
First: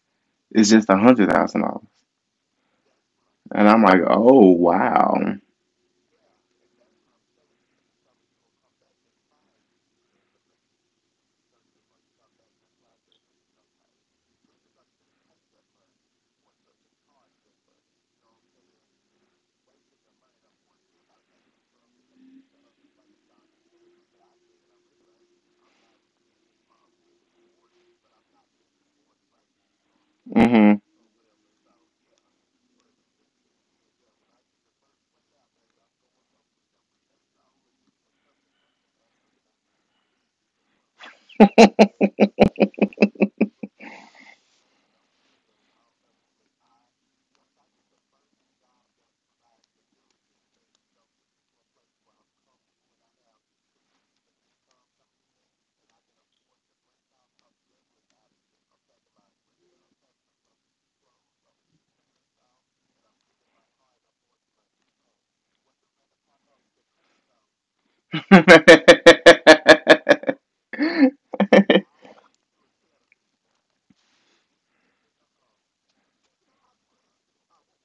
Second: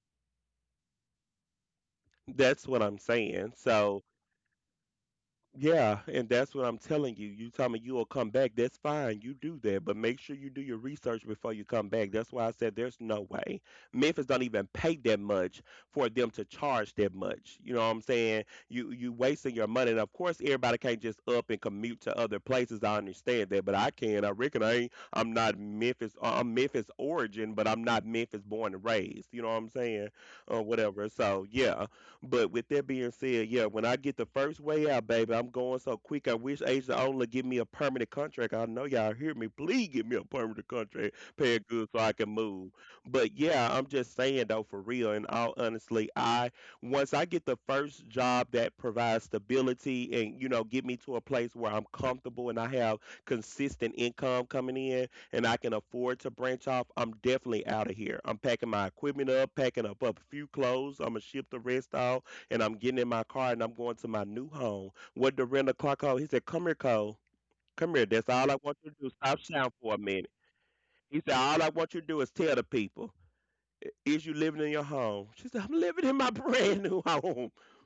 is just a hundred thousand dollars.
That's what I'm saying.
And I'm like,
So
oh wow.
yeah, and that's what I'm telling you. You tell me you will come back, that's fine. You do that, but make sure you do your research before you come back. That's why I said there's no way. Memphis don't even pay that much for them to charge that much. You know what I'm saying? You you wasting your money. And of course everybody can't just up and commute to other places. I understand that, but I can. I reckon I ain't I'm not Memphis, uh, I'm Memphis origin, but I'm not Memphis born and raised. You know what I'm saying? Or
Hmm.
whatever. So yeah. But with that being said, yeah, when I get the first way out, baby, I'm going so quick. I wish Agent Ola give me a permanent contract. I know y'all hear me. Please give me a permanent contract, paying good so I can move. But yeah, I'm just saying though, for real, and all honestly, I, once I get the first job that provides stability and, you know, get me to a place where I'm comfortable and I have consistent income coming in, and I can afford to branch off, I'm definitely out of here. I'm packing my equipment up, packing up, up a few clothes. I'm gonna ship the rest out, and I'm getting in my car and I'm going to my new home. What the rental car called? He said, "Come here, Cole. Come here. That's all I want you to do. Stop shouting for a minute." He said, "All I want you to do is tell the people." Is you living in your home? She said, I'm living in my brand new home.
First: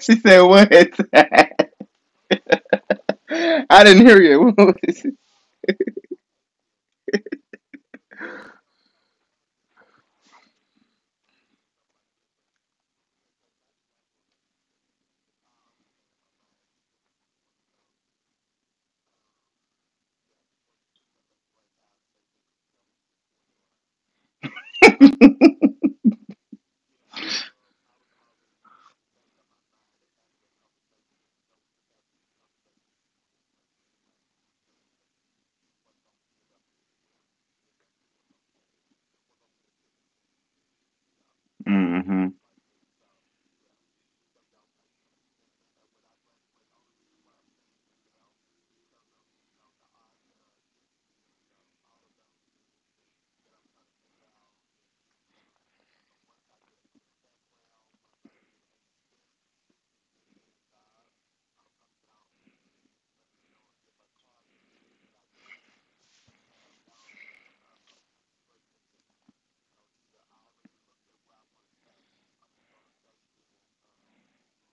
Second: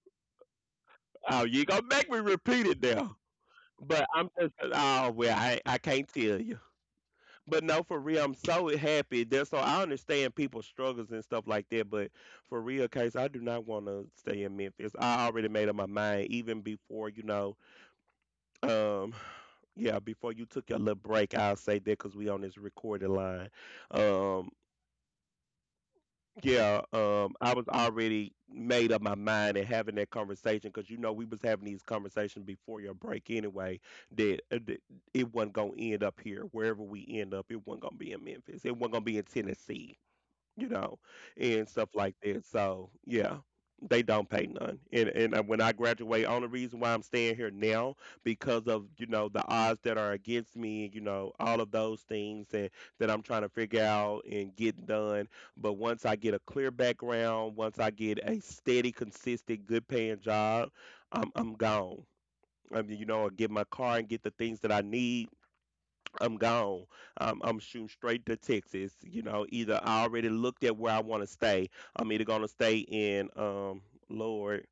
She said what?
Oh, you gonna make me repeat it now.
I didn't
But
hear
I'm
you.
just, oh, well, I, I can't tell you. But no, for real, I'm so happy. That, so I understand people's struggles and stuff like that. But for real, Case, I do not want to stay in Memphis. I already made up my mind even before, you know. Um, yeah, before you took your little break, I'll say that because we on this recorded line. Um, yeah, um, I was already made up my mind and having that conversation because, you know, we was having these conversations before your break anyway. That, uh, that it wasn't gonna end up here. Wherever we end up, it wasn't gonna be in Memphis. It wasn't gonna be in Tennessee. You know, and stuff like
Mm-hmm.
that. So yeah, they don't pay none. And and uh, when I graduate, only reason why I'm staying here now, because of, you know, the odds that are against me, you know, all of those things that that I'm trying to figure out and get done. But once I get a clear background, once I get a steady, consistent, good paying job, I'm I'm gone. I mean, you know, I get my car and get the things that I need, I'm gone. I'm, I'm shooting straight to Texas. You know, either, I already looked at where I want to stay. I'm either gonna stay in, um, Lord,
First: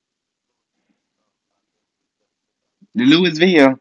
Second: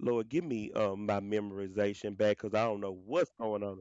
Lord, give me um my memorization back because I don't know what's going
Louisville,
on.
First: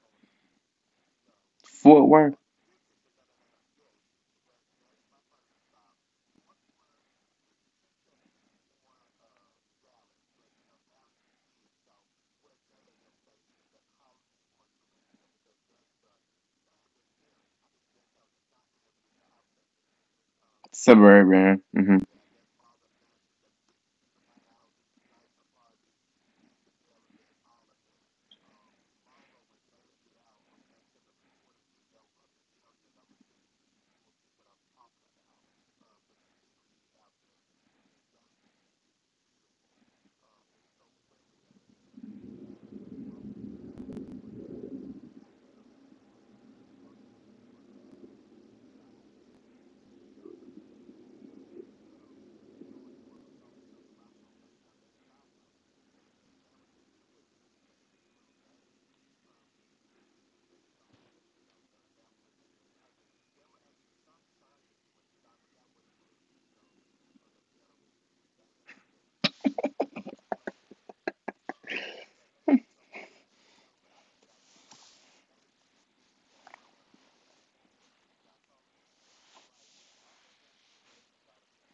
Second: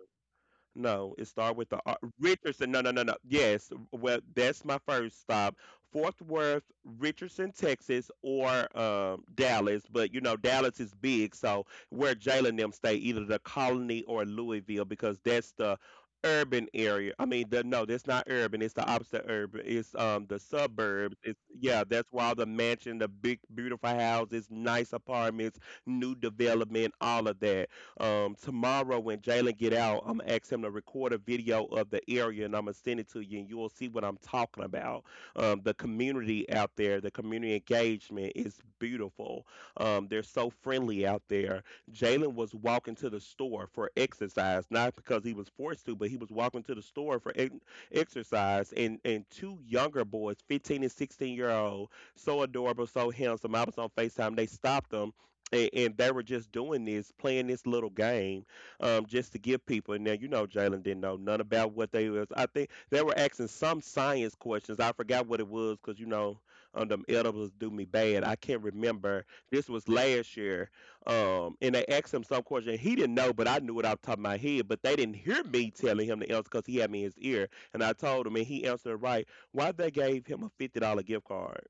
No, it started with the R.
Fort Worth,
Richardson. No, no, no, no. Yes. Well, that's my first stop. Fort Worth, Richardson, Texas, or um, Dallas. But, you know, Dallas is big. So where Jalen them stay, either the Colony or Louisville, because that's the urban area. I mean, the, no, that's not urban. It's the opposite urban. It's um the suburbs. It's,
suburban.
yeah,
Mm-hmm.
that's why the mansion, the big, beautiful houses, nice apartments, new development, all of that. Um, tomorrow when Jalen get out, I'm gonna ask him to record a video of the area, and I'm gonna send it to you, and you'll see what I'm talking about. Um, the community out there, the community engagement is beautiful. Um, they're so friendly out there. Jalen was walking to the store for exercise, not because he was forced to, but he was walking to the store for ex- exercise. And and two younger boys, fifteen and sixteen year old, so adorable, so handsome. I was on FaceTime. They stopped him and, and they were just doing this, playing this little game, um, just to give people. Now you know Jalen didn't know none about what they was. I think they were asking some science questions. I forgot what it was because you know um, them edibles do me bad. I can't remember. This was last year, um, and they asked him some question. He didn't know, but I knew it off the top of my head. But they didn't hear me telling him the answer because he had me in his ear, and I told him, and he answered right. Why they gave him a fifty dollar gift card?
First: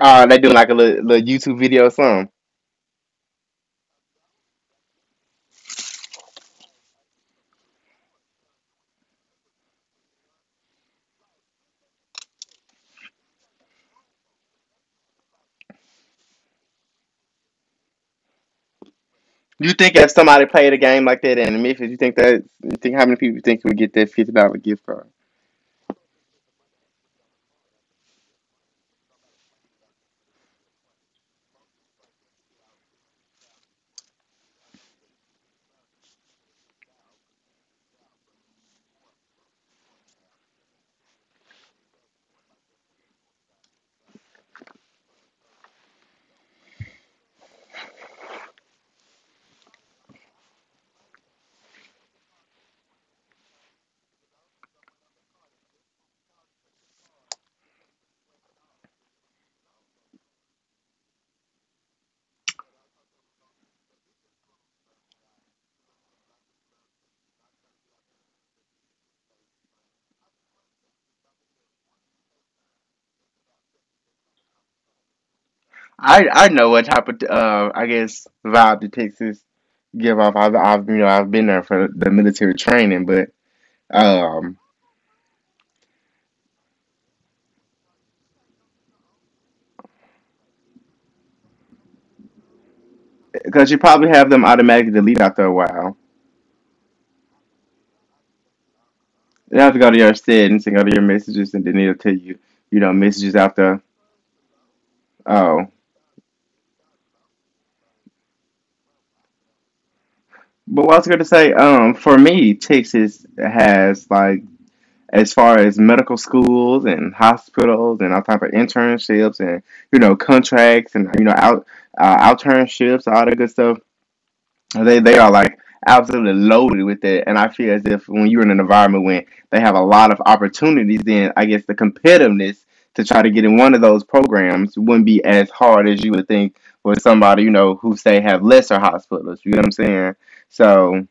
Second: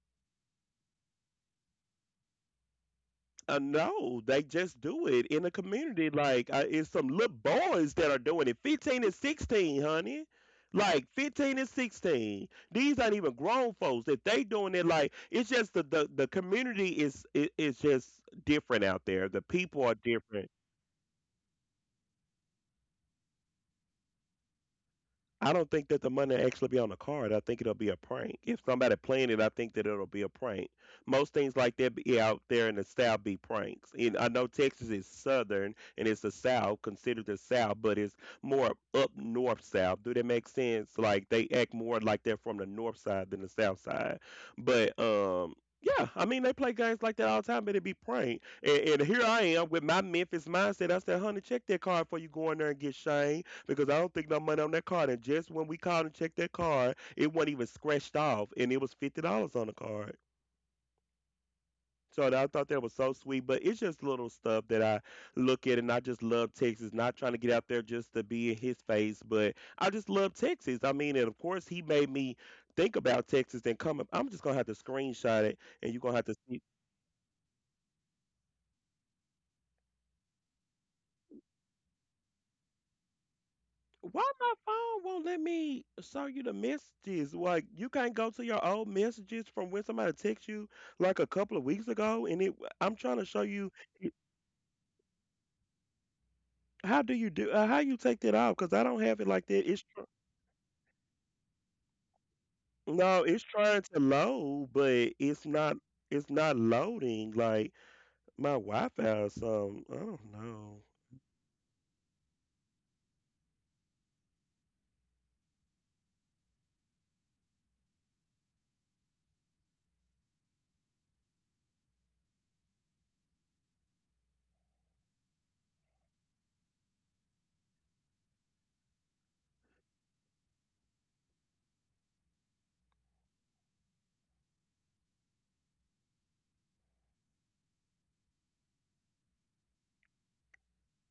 Oh, they do like a little, little YouTube video or something.
Uh, no, they just do it in the community. Like uh, it's some little boys that are doing it, fifteen and sixteen, honey. Like fifteen and sixteen. These aren't even grown folks. If they doing it, like it's just the the, the community is i- is just different out there. The
You
people are
think if somebody
different.
played a game like that in Memphis, you think that you think how many people think would get that fifty dollar gift card?
I don't think that the money will actually be on the card. I think it'll be a prank. If somebody playing it, I think that it'll be a prank. Most things like that be out there in the South be pranks. And I know Texas is Southern and it's the South, considered the South, but it's more up north South. Do that make sense? Like they act more like they're from the north side than the south side. But um, yeah, I mean they play games like that all the time, but it be prank. And, and here I am with my Memphis mindset. I said, "Honey, check that card before you go in there and get Shane," because I don't think no money on that card. And just when we called and checked that card, it wasn't even scratched off, and it was fifty dollars on the card. So I thought that was so sweet, but it's just little stuff that I look at, and I just love Texas. Not trying to get out there just to be in his face, but I just love Texas. I mean, and of course he made me think about Texas and come. I'm just gonna have to screenshot it, and you're gonna have
I
to
I
see.
know what type of uh I guess vibe the Texas give off. I've I've you know I've been there for the military training, but
Why my
um
phone won't let me show you the messages? Like you can't go to your old messages from when somebody text you like a couple of weeks ago, and it. I'm trying to show
because
you
you probably have them automatically delete after a while.
how do you do uh, how you take that off because I don't have it like
You
that.
have to
It's
go to
tr-
your settings and go to your messages, and then it'll tell you you know
no,
messages
it's
after.
trying to load, but it's
Oh.
not. It's not loading like my Wi-Fi or something. I don't know.
But what I was going to say, um, for me, Texas has like as far as medical schools and hospitals and all type of internships and you know contracts and you know out uh, internships, all that good stuff. They they are like absolutely loaded with that, and I feel as if when you're in an environment when they have a lot of opportunities, then I guess the competitiveness to try to get in one of those programs wouldn't be as hard as you would think for somebody you know who say have lesser hospitals. You know what I'm saying? So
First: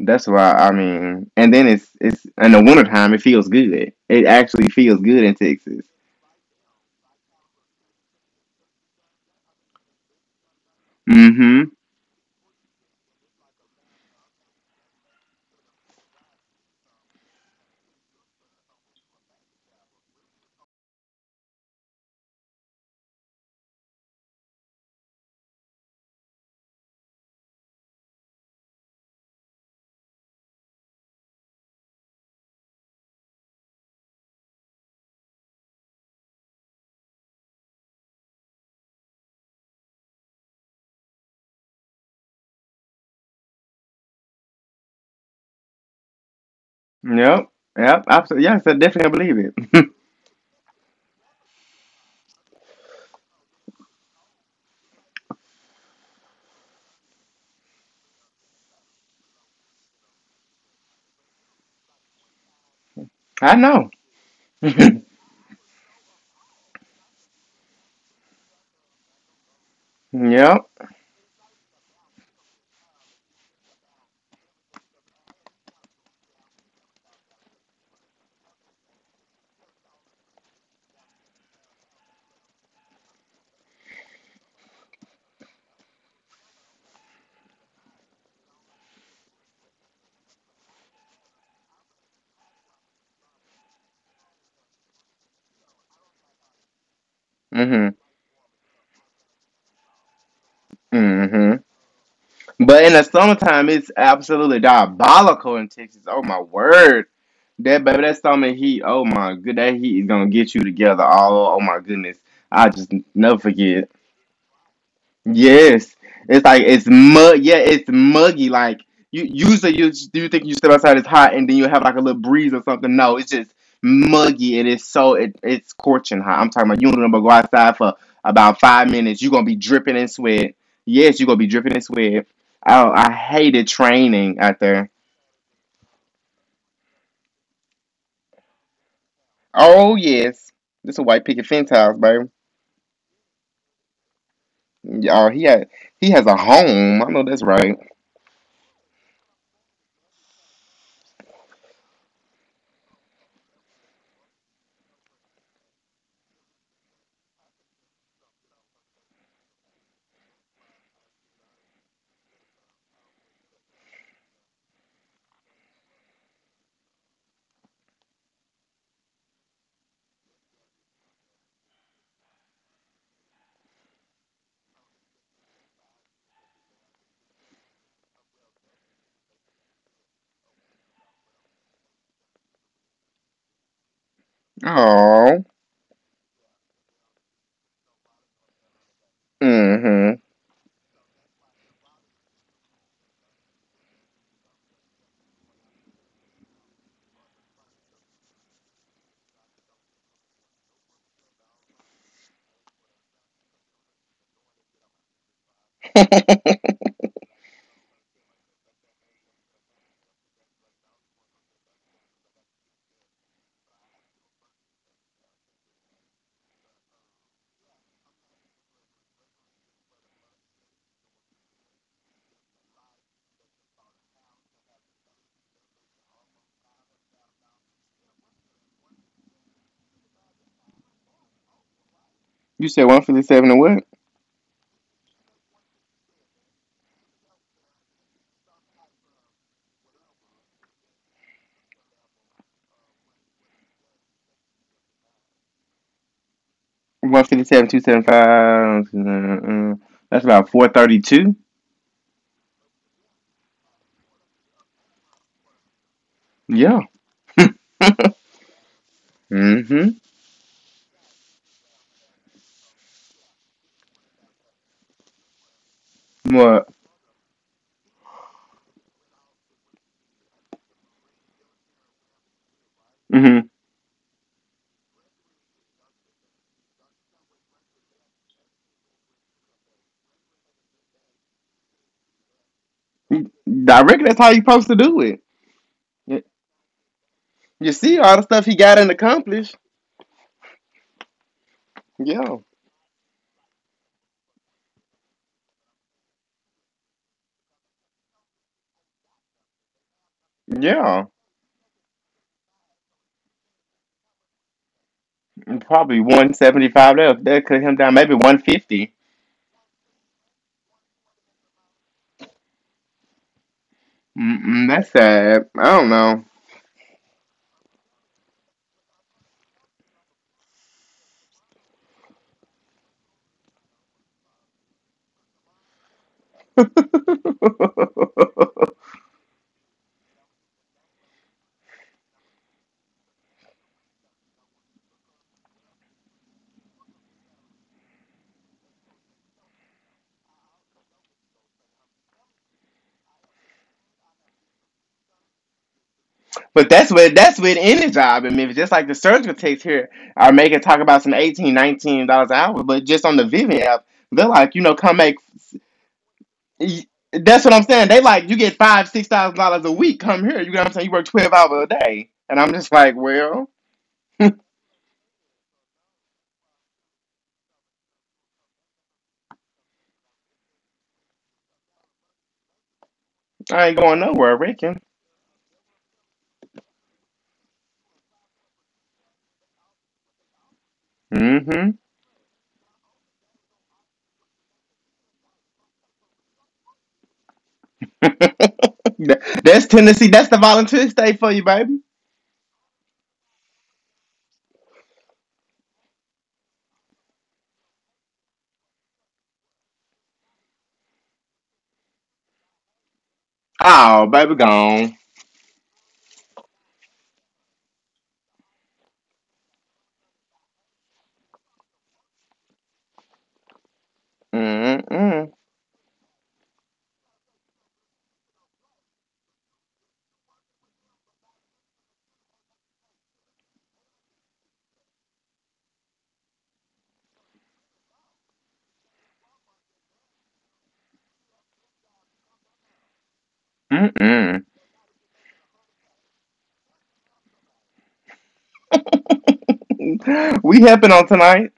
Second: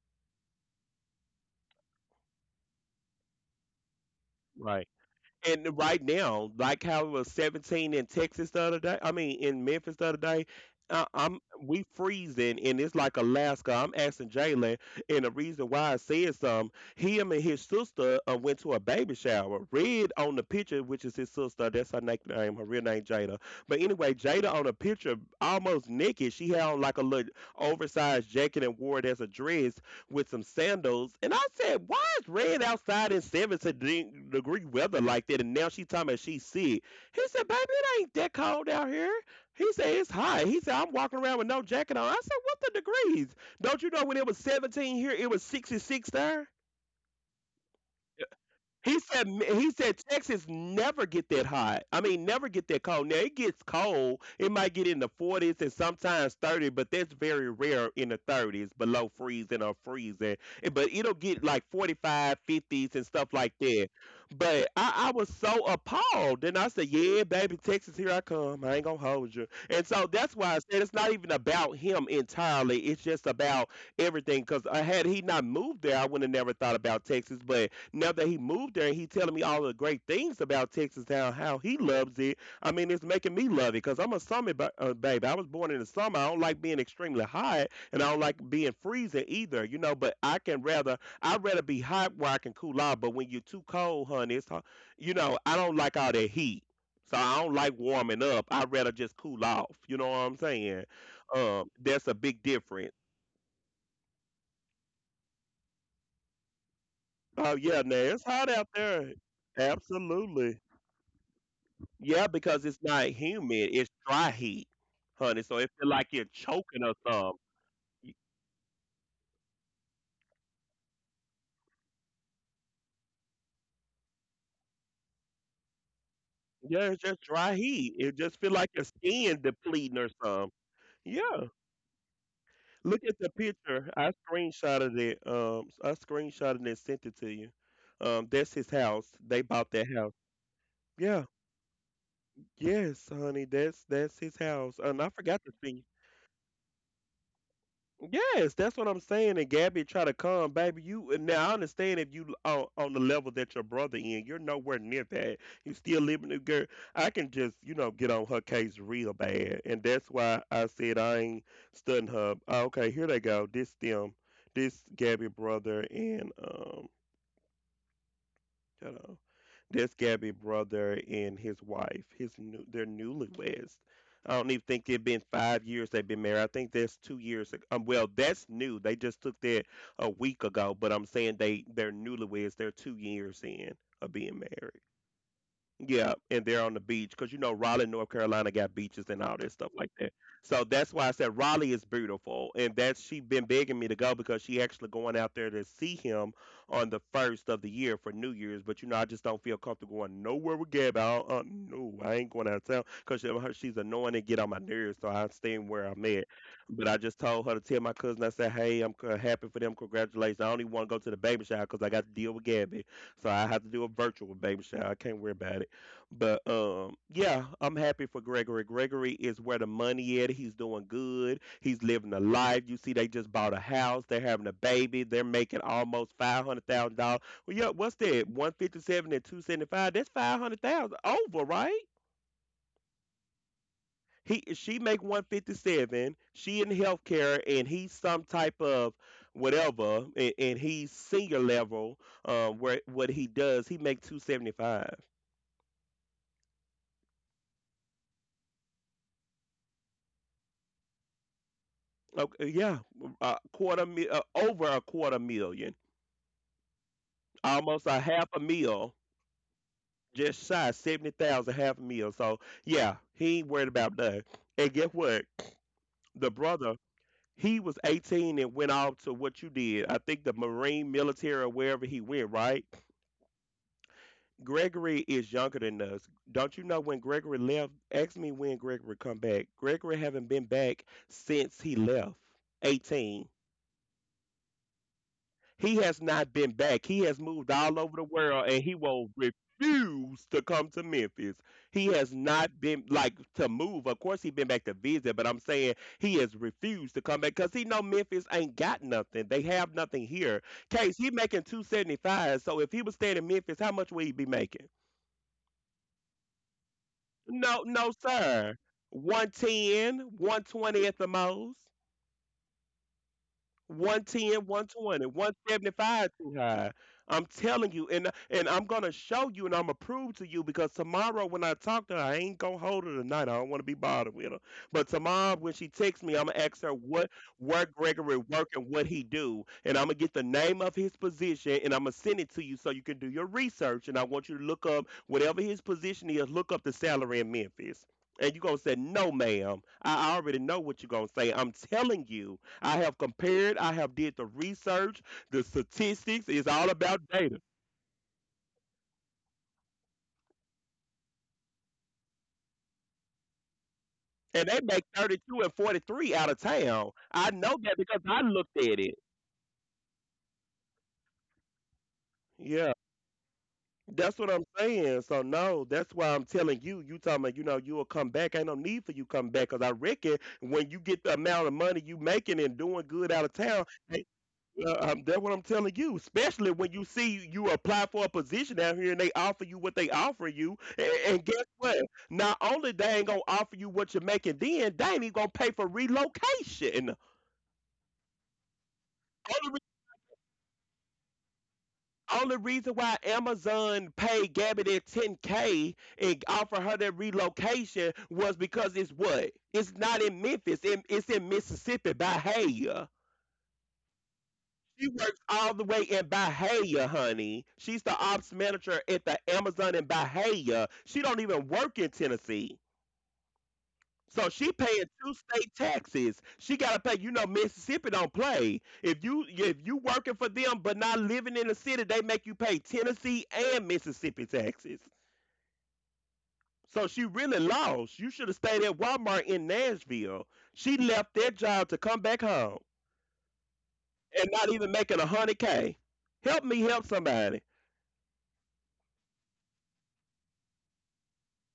that's why I mean, and then it's it's in the wintertime it feels good. It actually
Right.
feels good in
And
Texas.
right now, like how it was seventeen in Texas the other day, I mean in Memphis the other day, I, I'm
Mm-hmm.
we freezing and it's like Alaska. I'm asking Jalen, and the reason why I said some, him and his sister uh, went to a baby shower. Red on the picture, which is his sister, that's her nickname, her real name Jada. But anyway, Jada on the picture, almost naked. She had on like a little oversized jacket and wore it as a dress with some sandals. And I said, why is Red outside in seventy degree weather like that? And now she's talking about she's sick. He said, baby, it ain't that cold out here. He said, it's hot. He said, I'm walking around with no jacket on. I said, what the degrees? Don't you know when it was seventeen here, it was sixty-six there?
Yep. Yep. Absolutely. Yes, I
He
definitely
said
believe
m- he
it.
said Texas never get that hot. I mean, never get that cold. Now it gets cold. It might get in the forties and sometimes thirty, but that's very rare in the thirties, below freezing or freezing. Eh, But it'll get like forty-five, fifties and stuff
I
like
know.
that. But I, I was so appalled. Then I said, "Yeah, baby, Texas, here I come. I ain't gonna hold you." And so that's why I
Yep.
said it's not even about him entirely. It's just about everything. Because had he not moved there, I would have never thought about Texas. But now that he moved there and he's telling me all the great things about Texas now, how he loves it. I mean, it's making me love it because I'm a summer ba- uh, baby. I was born in the summer. I don't like being extremely hot and I don't like being freezing either, you know. But I can rather, I'd rather be hot where I can cool off. But when you're too cold, honey, it's, ho- you know, I don't like all that heat. So I don't like
Mm-hmm.
warming up. I'd rather just cool off. You know what I'm saying?
Mm-hmm.
Um, that's a big
But in
difference.
the summertime, it's absolutely diabolical in Texas. Oh my word.
Oh
That
yeah, now
baby, that
it's
summer
hot out
heat. Oh
there.
my good, that heat is gonna get you
Absolutely.
together. All oh my goodness,
Yeah,
I
because it's
just
not
never
humid,
forget.
it's dry heat, honey. So it feel
Yes,
like you're
it's like it's
choking or something.
mug. Yeah, it's
Y-
muggy. Like you usually you s- you think you step outside it's hot, and then you have like a little breeze or something. No, it's just muggy, and it's so it, it's scorching hot. I'm talking about you
Yeah, it's
don't
just
go
dry
outside for
heat. It just feel
about
like your
five minutes. You're gonna
skin
be dripping
depleting
in
or
sweat.
something.
Yes, you're gonna be
Yeah.
dripping in sweat. Oh,
Look
I
at the
hated
picture. I
training out there.
screenshotted it. Um, I screenshotted it and sent it to you. Um, that's his house. They bought that
Oh
house.
yes, this a white
Yeah.
picket fence house, baby.
Yes, honey. That's that's his house. And I
Oh, he
forgot to
had
see.
he has a home. I know that's right.
Yes, that's what I'm saying. And Gabby try to come, baby. You and now I understand if you on, on the level that your brother in, you're nowhere near that. You still living the girl. I can just you know get on her case real bad, and that's why I said I ain't studying her. Oh, okay, here they go. This them, this Gabby brother and um, you know. That's Gabby's brother and his wife. His new, they're newlyweds. I don't even think they've been five years they've been married. I think that's two years. Ago. Um, well, that's new. They just took that a week ago. But I'm saying they they're newlyweds. They're two years in of being married.
Oh,
Yeah, and they're on the beach because you know Raleigh, North Carolina got beaches and all this stuff like that.
mm-hmm.
So that's why I said Raleigh is beautiful, and that's she been begging me to go because she actually going out there to see him on the first of the year for New Year's. But you know, I just don't feel comfortable going nowhere with Gab. I don't, uh, No, I ain't going out of town because she's annoying and get on my nerves, so I'm staying where I'm at. But I just told her to tell my cousin. I said, hey, I'm c- happy for them. Congratulations. I only want to go to the baby shower because I got to deal with Gabby. So I have to do a virtual baby shower. I can't worry about it. But um, yeah, I'm happy for Gregory. Gregory is where the money at. He's doing good. He's living a life. You see, they just bought a house. They're having a baby. They're making almost five hundred thousand dollars. Well, yeah, what's that? One fifty seven and two seventy five. That's five hundred thousand over, right?
You said one fifty seven and what?
He she make one fifty seven. She in healthcare, and he's some type of whatever, and, and he's senior level. Um, where what he does, he make two seventy five.
One fifty seven two seven five. Uh, That's about four thirty two.
Okay, yeah, a quarter mil, uh, over a quarter million,
Yeah.
almost a half a mil,
Mm-hmm.
just shy seventy thousand, half a mil. So yeah, he ain't worried about that. And guess what? The
What?
brother, he was eighteen and went off to what you did. I think the Marine, military, or wherever he went. Right?
Mm-hmm.
Gregory is younger than us. Don't you know when Gregory left? Ask me when Gregory come back. Gregory haven't been back since he left. Eighteen.
Direct. That's how you' supposed to do it.
He has not been back. He has moved
You
all over
see
the
all the stuff
world
he
and he
got and
will
accomplished.
refuse to come to Memphis. He has
Yeah.
not been like to move. Of course he been back to visit, but I'm saying he has refused to come back because he know Memphis ain't got nothing. They have nothing here. Case
Yeah.
he making two seventy five. So if he was staying in Memphis, how much would he be making?
Probably one seventy five. That that cut
No,
him
no,
down. Maybe one
sir.
fifty.
One ten, one twenty at the most. One ten, one
Mm-mm, that's
twenty, one
sad.
seventy five
I
too high. I'm telling you, and and I'm gonna show you, and I'm gonna prove to you because tomorrow when I talk to her, I ain't gonna hold her tonight. I don't want to be bothered with her. But tomorrow when she texts me, I'm gonna ask
don't
her what where
know.
Gregory work and what he do, and I'm gonna get the name of his position, and I'm gonna send it to you so you can do your research. And I want you to look up whatever his position is. Look up the salary in Memphis. And you're going to say, no, ma'am. I already know what you're going to say. I'm telling you, I have compared, I have did the research, the statistics is
But
all
that's
about
what that's
data.
what any job in Memphis. Just like the surgical techs here are making talk about some eighteen, nineteen dollars an hour, but just on the Vivian app, they're
And
like, you
they
know,
make
come make.
thirty-two and forty-three out of town. I
That's what
know
I'm
that
saying. They
because I
like you get
looked at
five
it.
six thousand dollars a week. Come here, you know what I'm saying. You work twelve hours a day, and I'm just
Yeah.
like, well,
That's what I'm saying. So no, that's why I'm telling you. You talking about you know you'll come back. Ain't no need for you come back because I reckon when you get the amount of money you making and doing good out of town.
I ain't going nowhere, I reckon.
Uh, um, that's what I'm telling you. Especially when you see you apply for a position out here and they offer you what they offer you, and, and guess
Mm-hmm.
what? Not only they ain't gonna offer you what you're making, then they ain't even gonna pay for relocation. Only,
That's Tennessee. That's the volunteer state for you, baby.
re- only reason why Amazon paid Gabby that ten k and offered her that relocation was because it's what? It's not in Memphis. It, it's in Mississippi by hay.
Oh, baby,
She
gone.
works all the way in Bahia, honey. She's the ops manager at the Amazon in Bahia. She don't even work in Tennessee. So she paying two
Mm-mm.
state taxes. She gotta pay. You know Mississippi don't play. If you if you working for them but not living in the city, they make you pay Tennessee and Mississippi taxes. So she really lost. You should have stayed at Walmart in Nashville. She left that job to come back home and
Mm-mm.
not even making a hundred k. Help me help somebody.
We helping on tonight.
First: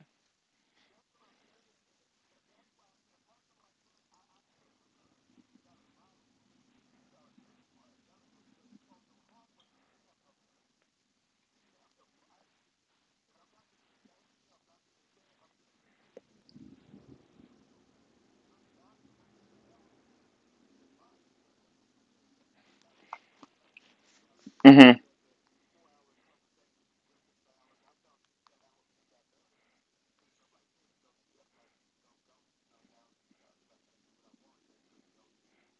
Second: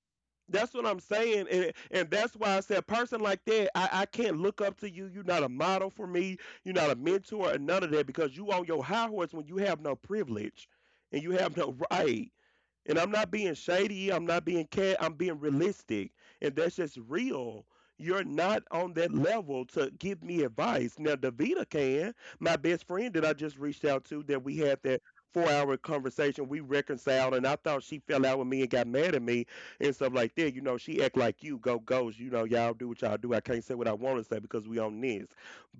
That's what I'm saying, and and that's why I said a person like that, I, I can't look up to you. You're not a model for me. You're not a mentor, and none of that because you on your high horse when you have no privilege, and you have no right. And I'm not being shady. I'm not being cat. I'm being realistic. And that's just real. You're not on that level to give me advice. Now, Davita can. My best friend that I just reached out to that we had
Mm-hmm.
that four hour conversation, we reconciled, and I thought she fell out with me and got mad at me and stuff like that. You know, she act like you, go goes, you know, y'all do what y'all do. I can't say what I want to say because we on this.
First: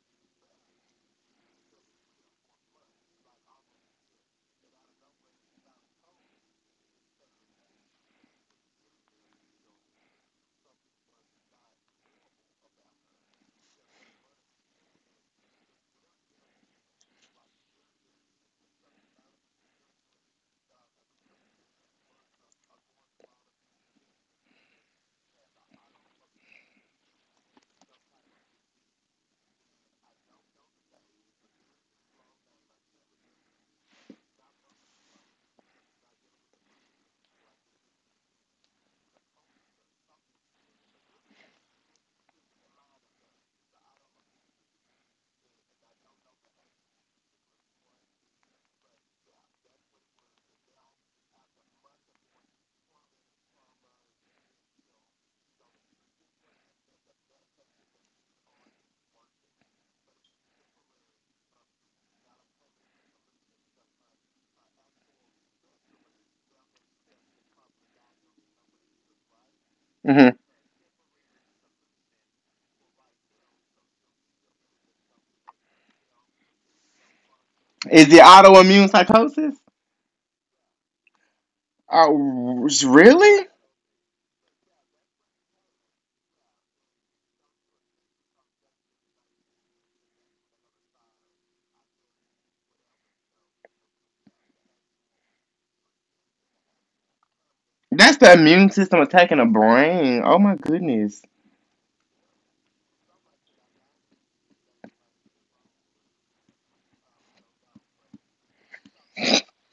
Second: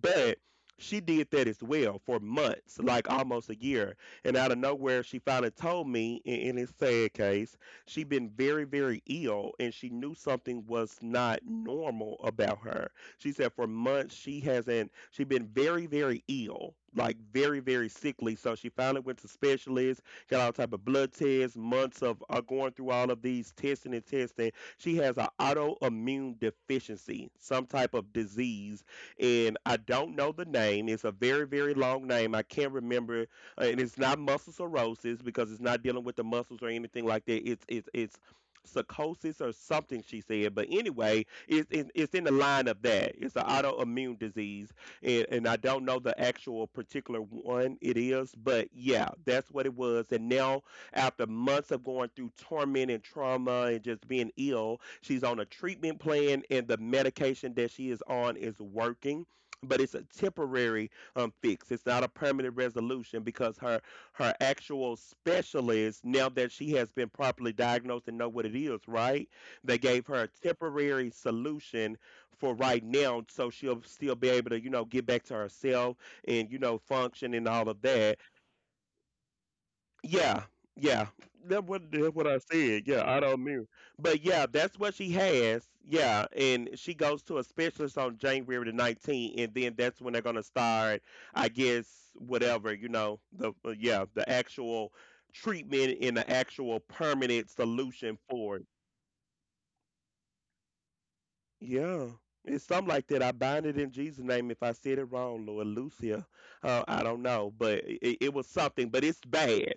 But she did that as well for months, like almost a year. And out of nowhere, she finally told me in, in his sad case, she'd been very, very ill and she knew something was not normal about her. She said for months she hasn't, she'd been very, very ill. Like very, very sickly. So she finally went to specialists, got all type of blood tests, months of uh, going through all of these testing and testing. She has an autoimmune deficiency, some type of disease, and I don't know the name. It's a very, very long name. I can't remember and it's not muscle cirrhosis because it's not dealing with the muscles or anything like that. It's it's it's psychosis or something she said. But anyway, it's it's, it's in the line of that. It's an autoimmune disease, and, and I don't know the actual particular one it is, but yeah, that's what it was. And now, after months of going through torment and trauma and just being ill, she's on a treatment plan, and the medication that she is on is working. But it's a temporary um, fixed. It's not a permanent resolution because her her actual specialist, now that she has been properly diagnosed and know what it is, right? They gave her
Hmm.
a temporary solution for right now, so she'll still be able to, you know, get back to herself and you know function and all of
Is
that.
the autoimmune psychosis?
Yeah, yeah. That what that's
Oh,
what I said. Yeah, I don't
really?
mean. But yeah, that's what she has. Yeah, and she goes to a specialist on January the nineteenth, and then that's when they're gonna start. I guess whatever you know the uh, yeah the actual treatment and the actual permanent
That's
solution
the
for it.
immune system attacking the brain. Oh my goodness.
Yeah. It's something like that. I bind it in Jesus' name. If I said it wrong, Lord Lucia, uh, I don't know, but it, it was something. But it's bad.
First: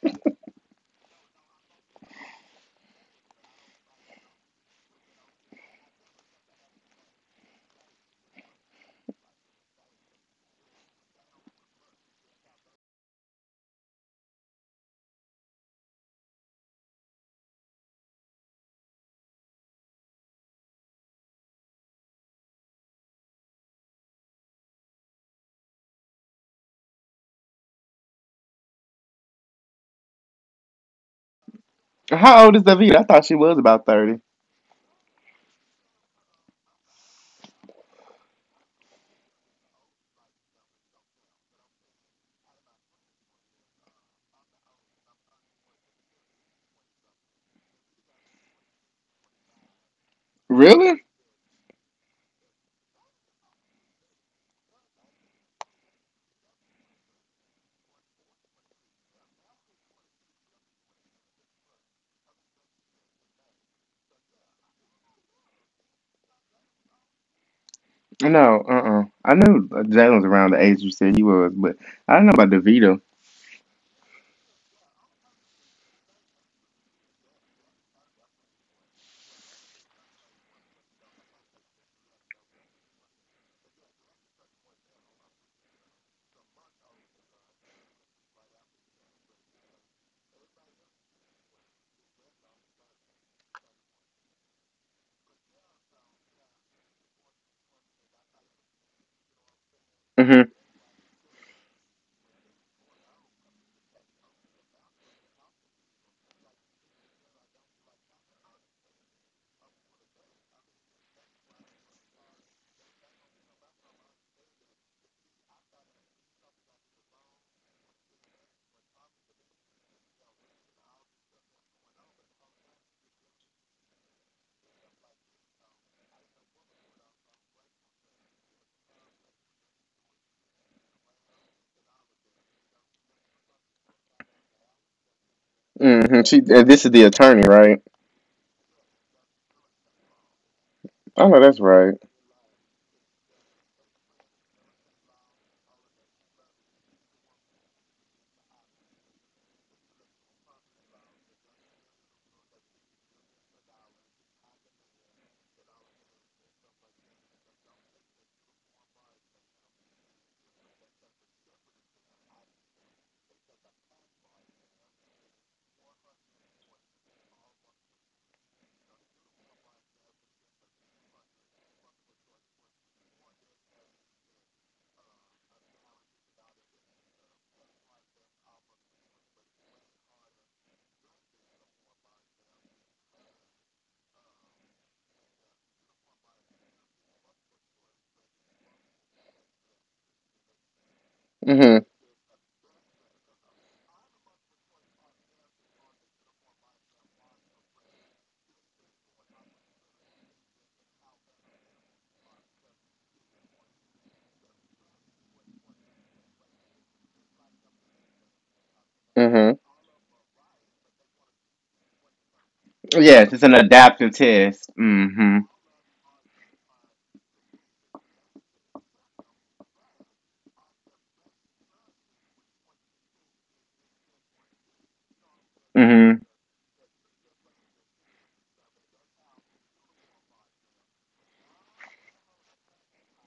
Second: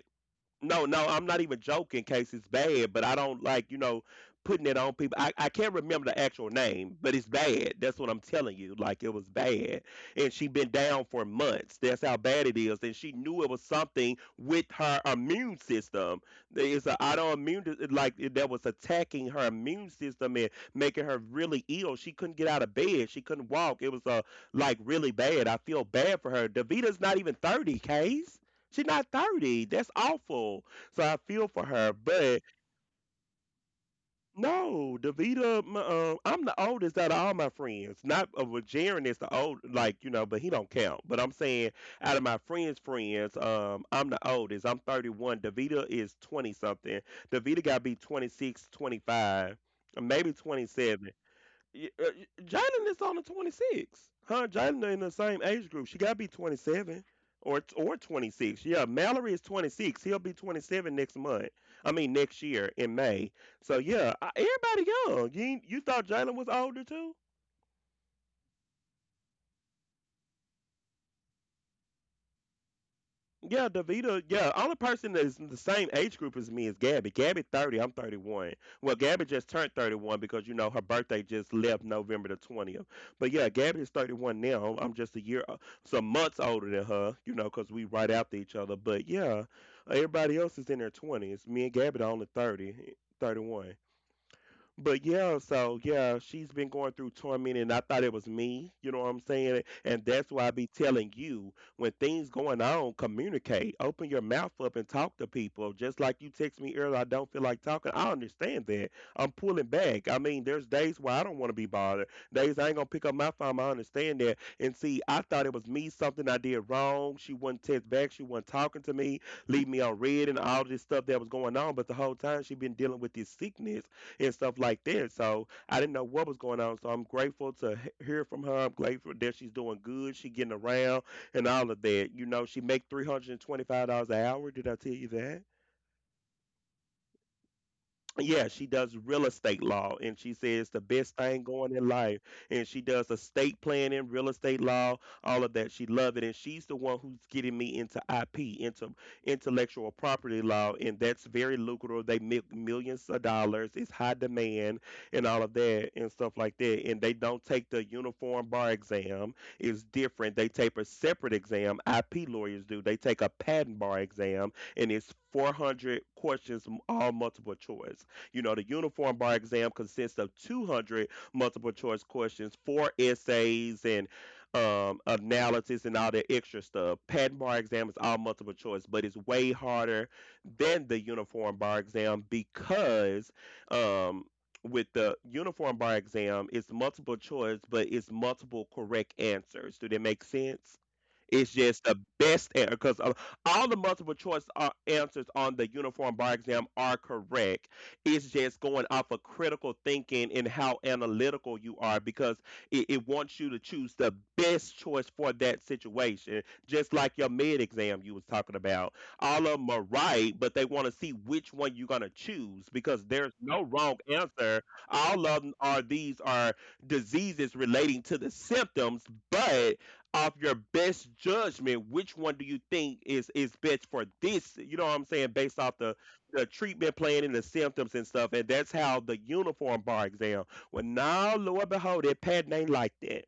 No, no, I'm not even joking in case it's bad, but I don't like, you know, putting it on people. I, I can't remember the actual name, but it's bad. That's what I'm telling you. Like it was bad. And she been down for months. That's how bad it is. And she knew it was something with her immune system. There is an autoimmune dis- like that was attacking her immune system and making her really ill. She couldn't get out of bed. She couldn't walk. It was uh, like really bad. I feel bad for her. Davita's not even thirty, Case. She's not thirty. That's awful. So I feel for her. But
How old is Davita? I thought she was about thirty.
no, Davita, m- um, I'm the oldest out of all my friends. Not uh, well, Jaren is the old, like, you know, but he don't count. But I'm saying out of my friends' friends, um, I'm the oldest. I'm thirty-one. Davita is twenty something. Davita got to be twenty-six, twenty-five, maybe
Really?
twenty-seven. Y- uh, y- Jalen is on the twenty-six. Huh? Jalen in the same age group. She got to be twenty-seven or or twenty-six. Yeah, Mallory is twenty-six. He'll be twenty-seven next month. I mean next year in May. So yeah, I- everybody young. You ain't- you thought Jalen was older too?
No, uh uh I knew Jalen's around the age you said he was, but I don't know about DeVito.
Yeah, Davita. Yeah, only person that is in the same age group as me is Gabby. Gabby thirty. I'm thirty one. Well, Gabby just turned thirty one because you know her birthday just left November the twentieth. But yeah, Gabby is thirty one now. I'm just a year, some months older than her. You know, because we right after each other. But yeah, everybody else is in their twenties. Me and Gabby are only thirty, thirty-one. But yeah, so yeah, she's been going through torment, and I thought it was me. You know what I'm saying? And that's
Mm-hmm.
why I be telling you when things going on, communicate. Open your mouth up and talk to people. Just like you text me earlier, I don't feel like talking. I understand that. I'm pulling back. I mean, there's days where I don't want to be bothered. Days I ain't gonna pick up my phone. I understand that. And see, I thought it was me something I did wrong. She wasn't text back. She wasn't talking to me. Leave me on red and all this stuff that was going on. But the whole time she been dealing with this sickness and stuff like that. So I didn't know what was going on. So I'm grateful to he- hear from her. I'm grateful that she's doing good. She getting around and all of that. You know, she make three hundred and twenty five dollars an hour. Did I tell you that?
Mm-hmm. She, uh, this is the attorney, right?
Yeah, she does real estate law, and she says the best
Oh, no,
thing
that's
going in
right.
life. And she does estate planning, real estate law, all of that. She loved it, and she's the one who's getting me into I P, into intellectual property law, and that's very lucrative. They make millions of dollars. It's high demand, and all of that, and stuff like that. And they don't take the uniform bar exam. It's different. They take a separate exam. I P lawyers do. They take a patent bar exam, and it's four hundred questions, m- all multiple choice. You know, the uniform bar exam consists of two hundred multiple choice questions, four essays, and um, analysis and all that extra stuff. Patent bar exam is all multiple choice, but it's way harder than the uniform bar exam because um, with the uniform bar exam, it's multiple choice, but it's multiple correct answers. Do that make sense? It's
Mm-hmm.
just the best answer because all the multiple choice uh, answers on the uniform bar exam are correct, it's just going off of critical thinking and how analytical you are because it, it wants you to choose the best choice for that situation. Just like your med exam you was talking about. All of
Mm-hmm.
them are right, but they want to see which one you're gonna choose because
Yes,
there's
it's an
no wrong
adaptive
answer.
test.
All
Mm-hmm.
of them are these are diseases relating to the symptoms, but off your best judgment, which one do you think is is best for this? You know what I'm saying? Based off the
Mm-hmm.
the treatment plan and the symptoms and stuff, and that's how the uniform bar exam. Well, now, lo and behold, it Pat ain't like that.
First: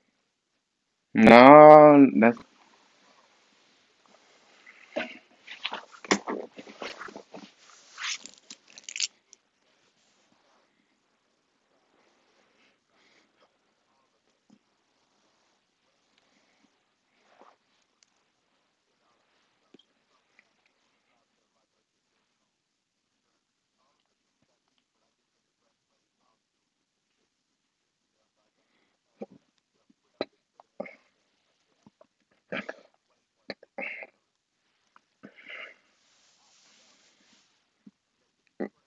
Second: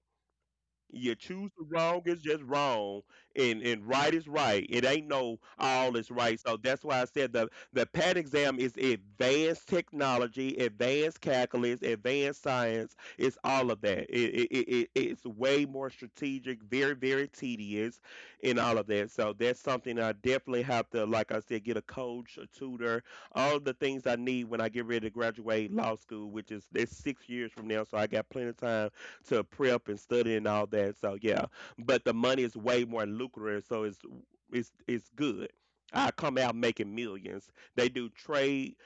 You choose the wrong
No,
is
that's.
just wrong, and and right is right. It ain't no all is right. So that's why I said the the PAT exam is advanced technology, advanced calculus, advanced science. It's all of that. It, it, it it- it's way more strategic, very very tedious, and all of that. So that's something I definitely have to, like I said, get a coach, a tutor, all the things I need when I get ready to graduate law school, which is it's six years from now. So I got plenty of time to prep and study and all that. So yeah, but the money is way more lucrative, so it's it's it's good. I come out making millions. They do trade,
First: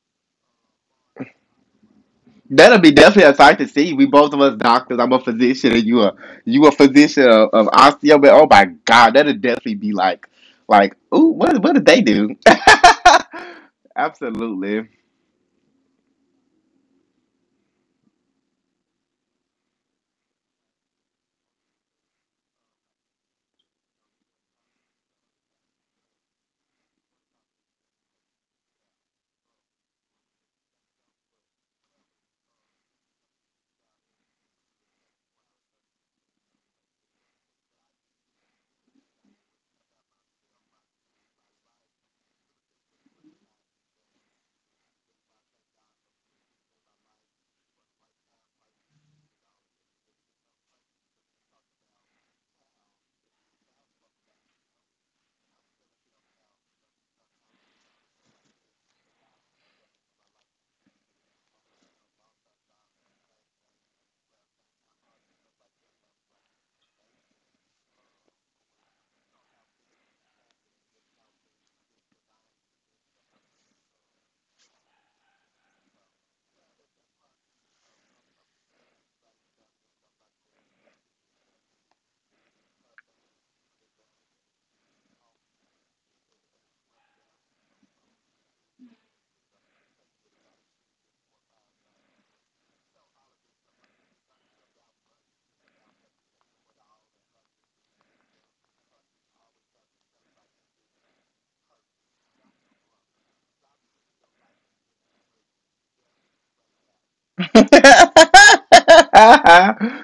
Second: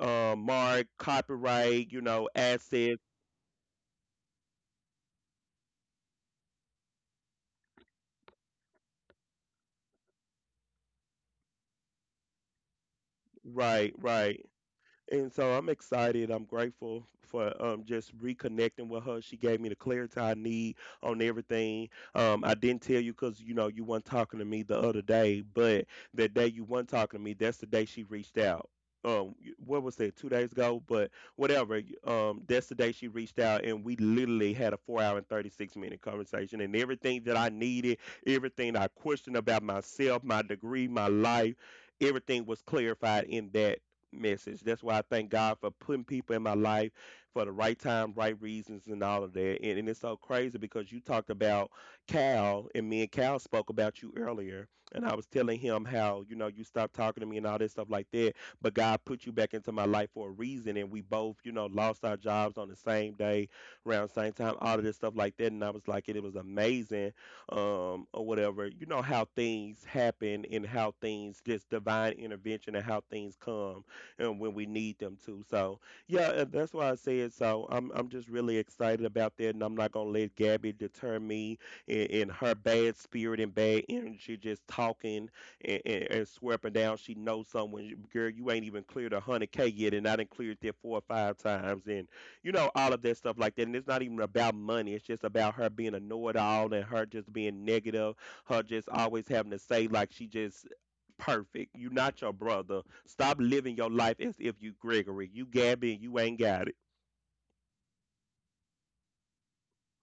uh, mark, copyright, you know,
That'll be
assets.
definitely a sight to see. We both of us doctors. I'm a physician, and you a you a physician of, of osteo. But oh my god, that'll definitely be like like ooh, what what did they do?
Right, right.
Absolutely.
And so I'm excited. I'm grateful for um, just reconnecting with her. She gave me the clarity I need on everything. Um, I didn't tell you because you know you weren't talking to me the other day, but the day you weren't talking to me, that's the day she reached out. Um, what was that? Two days ago, but whatever. Um, that's the day she reached out, and we literally had a four-hour and thirty-six minute conversation, and everything that I needed, everything I questioned about myself, my degree, my life, everything was clarified in that message. That's why I thank God for putting people in my life for the right time, right reasons, and all of that. And, and it's so crazy because you talked about Cal, and me and Cal spoke about you earlier. And I was telling him how, you know, you stopped talking to me and all that stuff like that. But God put you back into my life for a reason. And we both, you know, lost our jobs on the same day, around the same time, all of this stuff like that. And I was like, it, it was amazing um, or whatever. You know how things happen and how things, this divine intervention and how things come and when we need them to. So yeah, and that's why I said so. I'm I'm just really excited about that, and I'm not gonna let Gabby deter me in, in her bad spirit and bad energy, just talking and, and, and swear up and down she knows someone. You- Girl, you ain't even cleared a hundred k yet, and I done cleared that four or five times, and you know all of that stuff like that. And it's not even about money; it's just about her being a know-it-all and her just being negative, her just always having to say like she just perfect. You not your brother. Stop living your life as if you Gregory. You Gabby and you ain't got it.
That's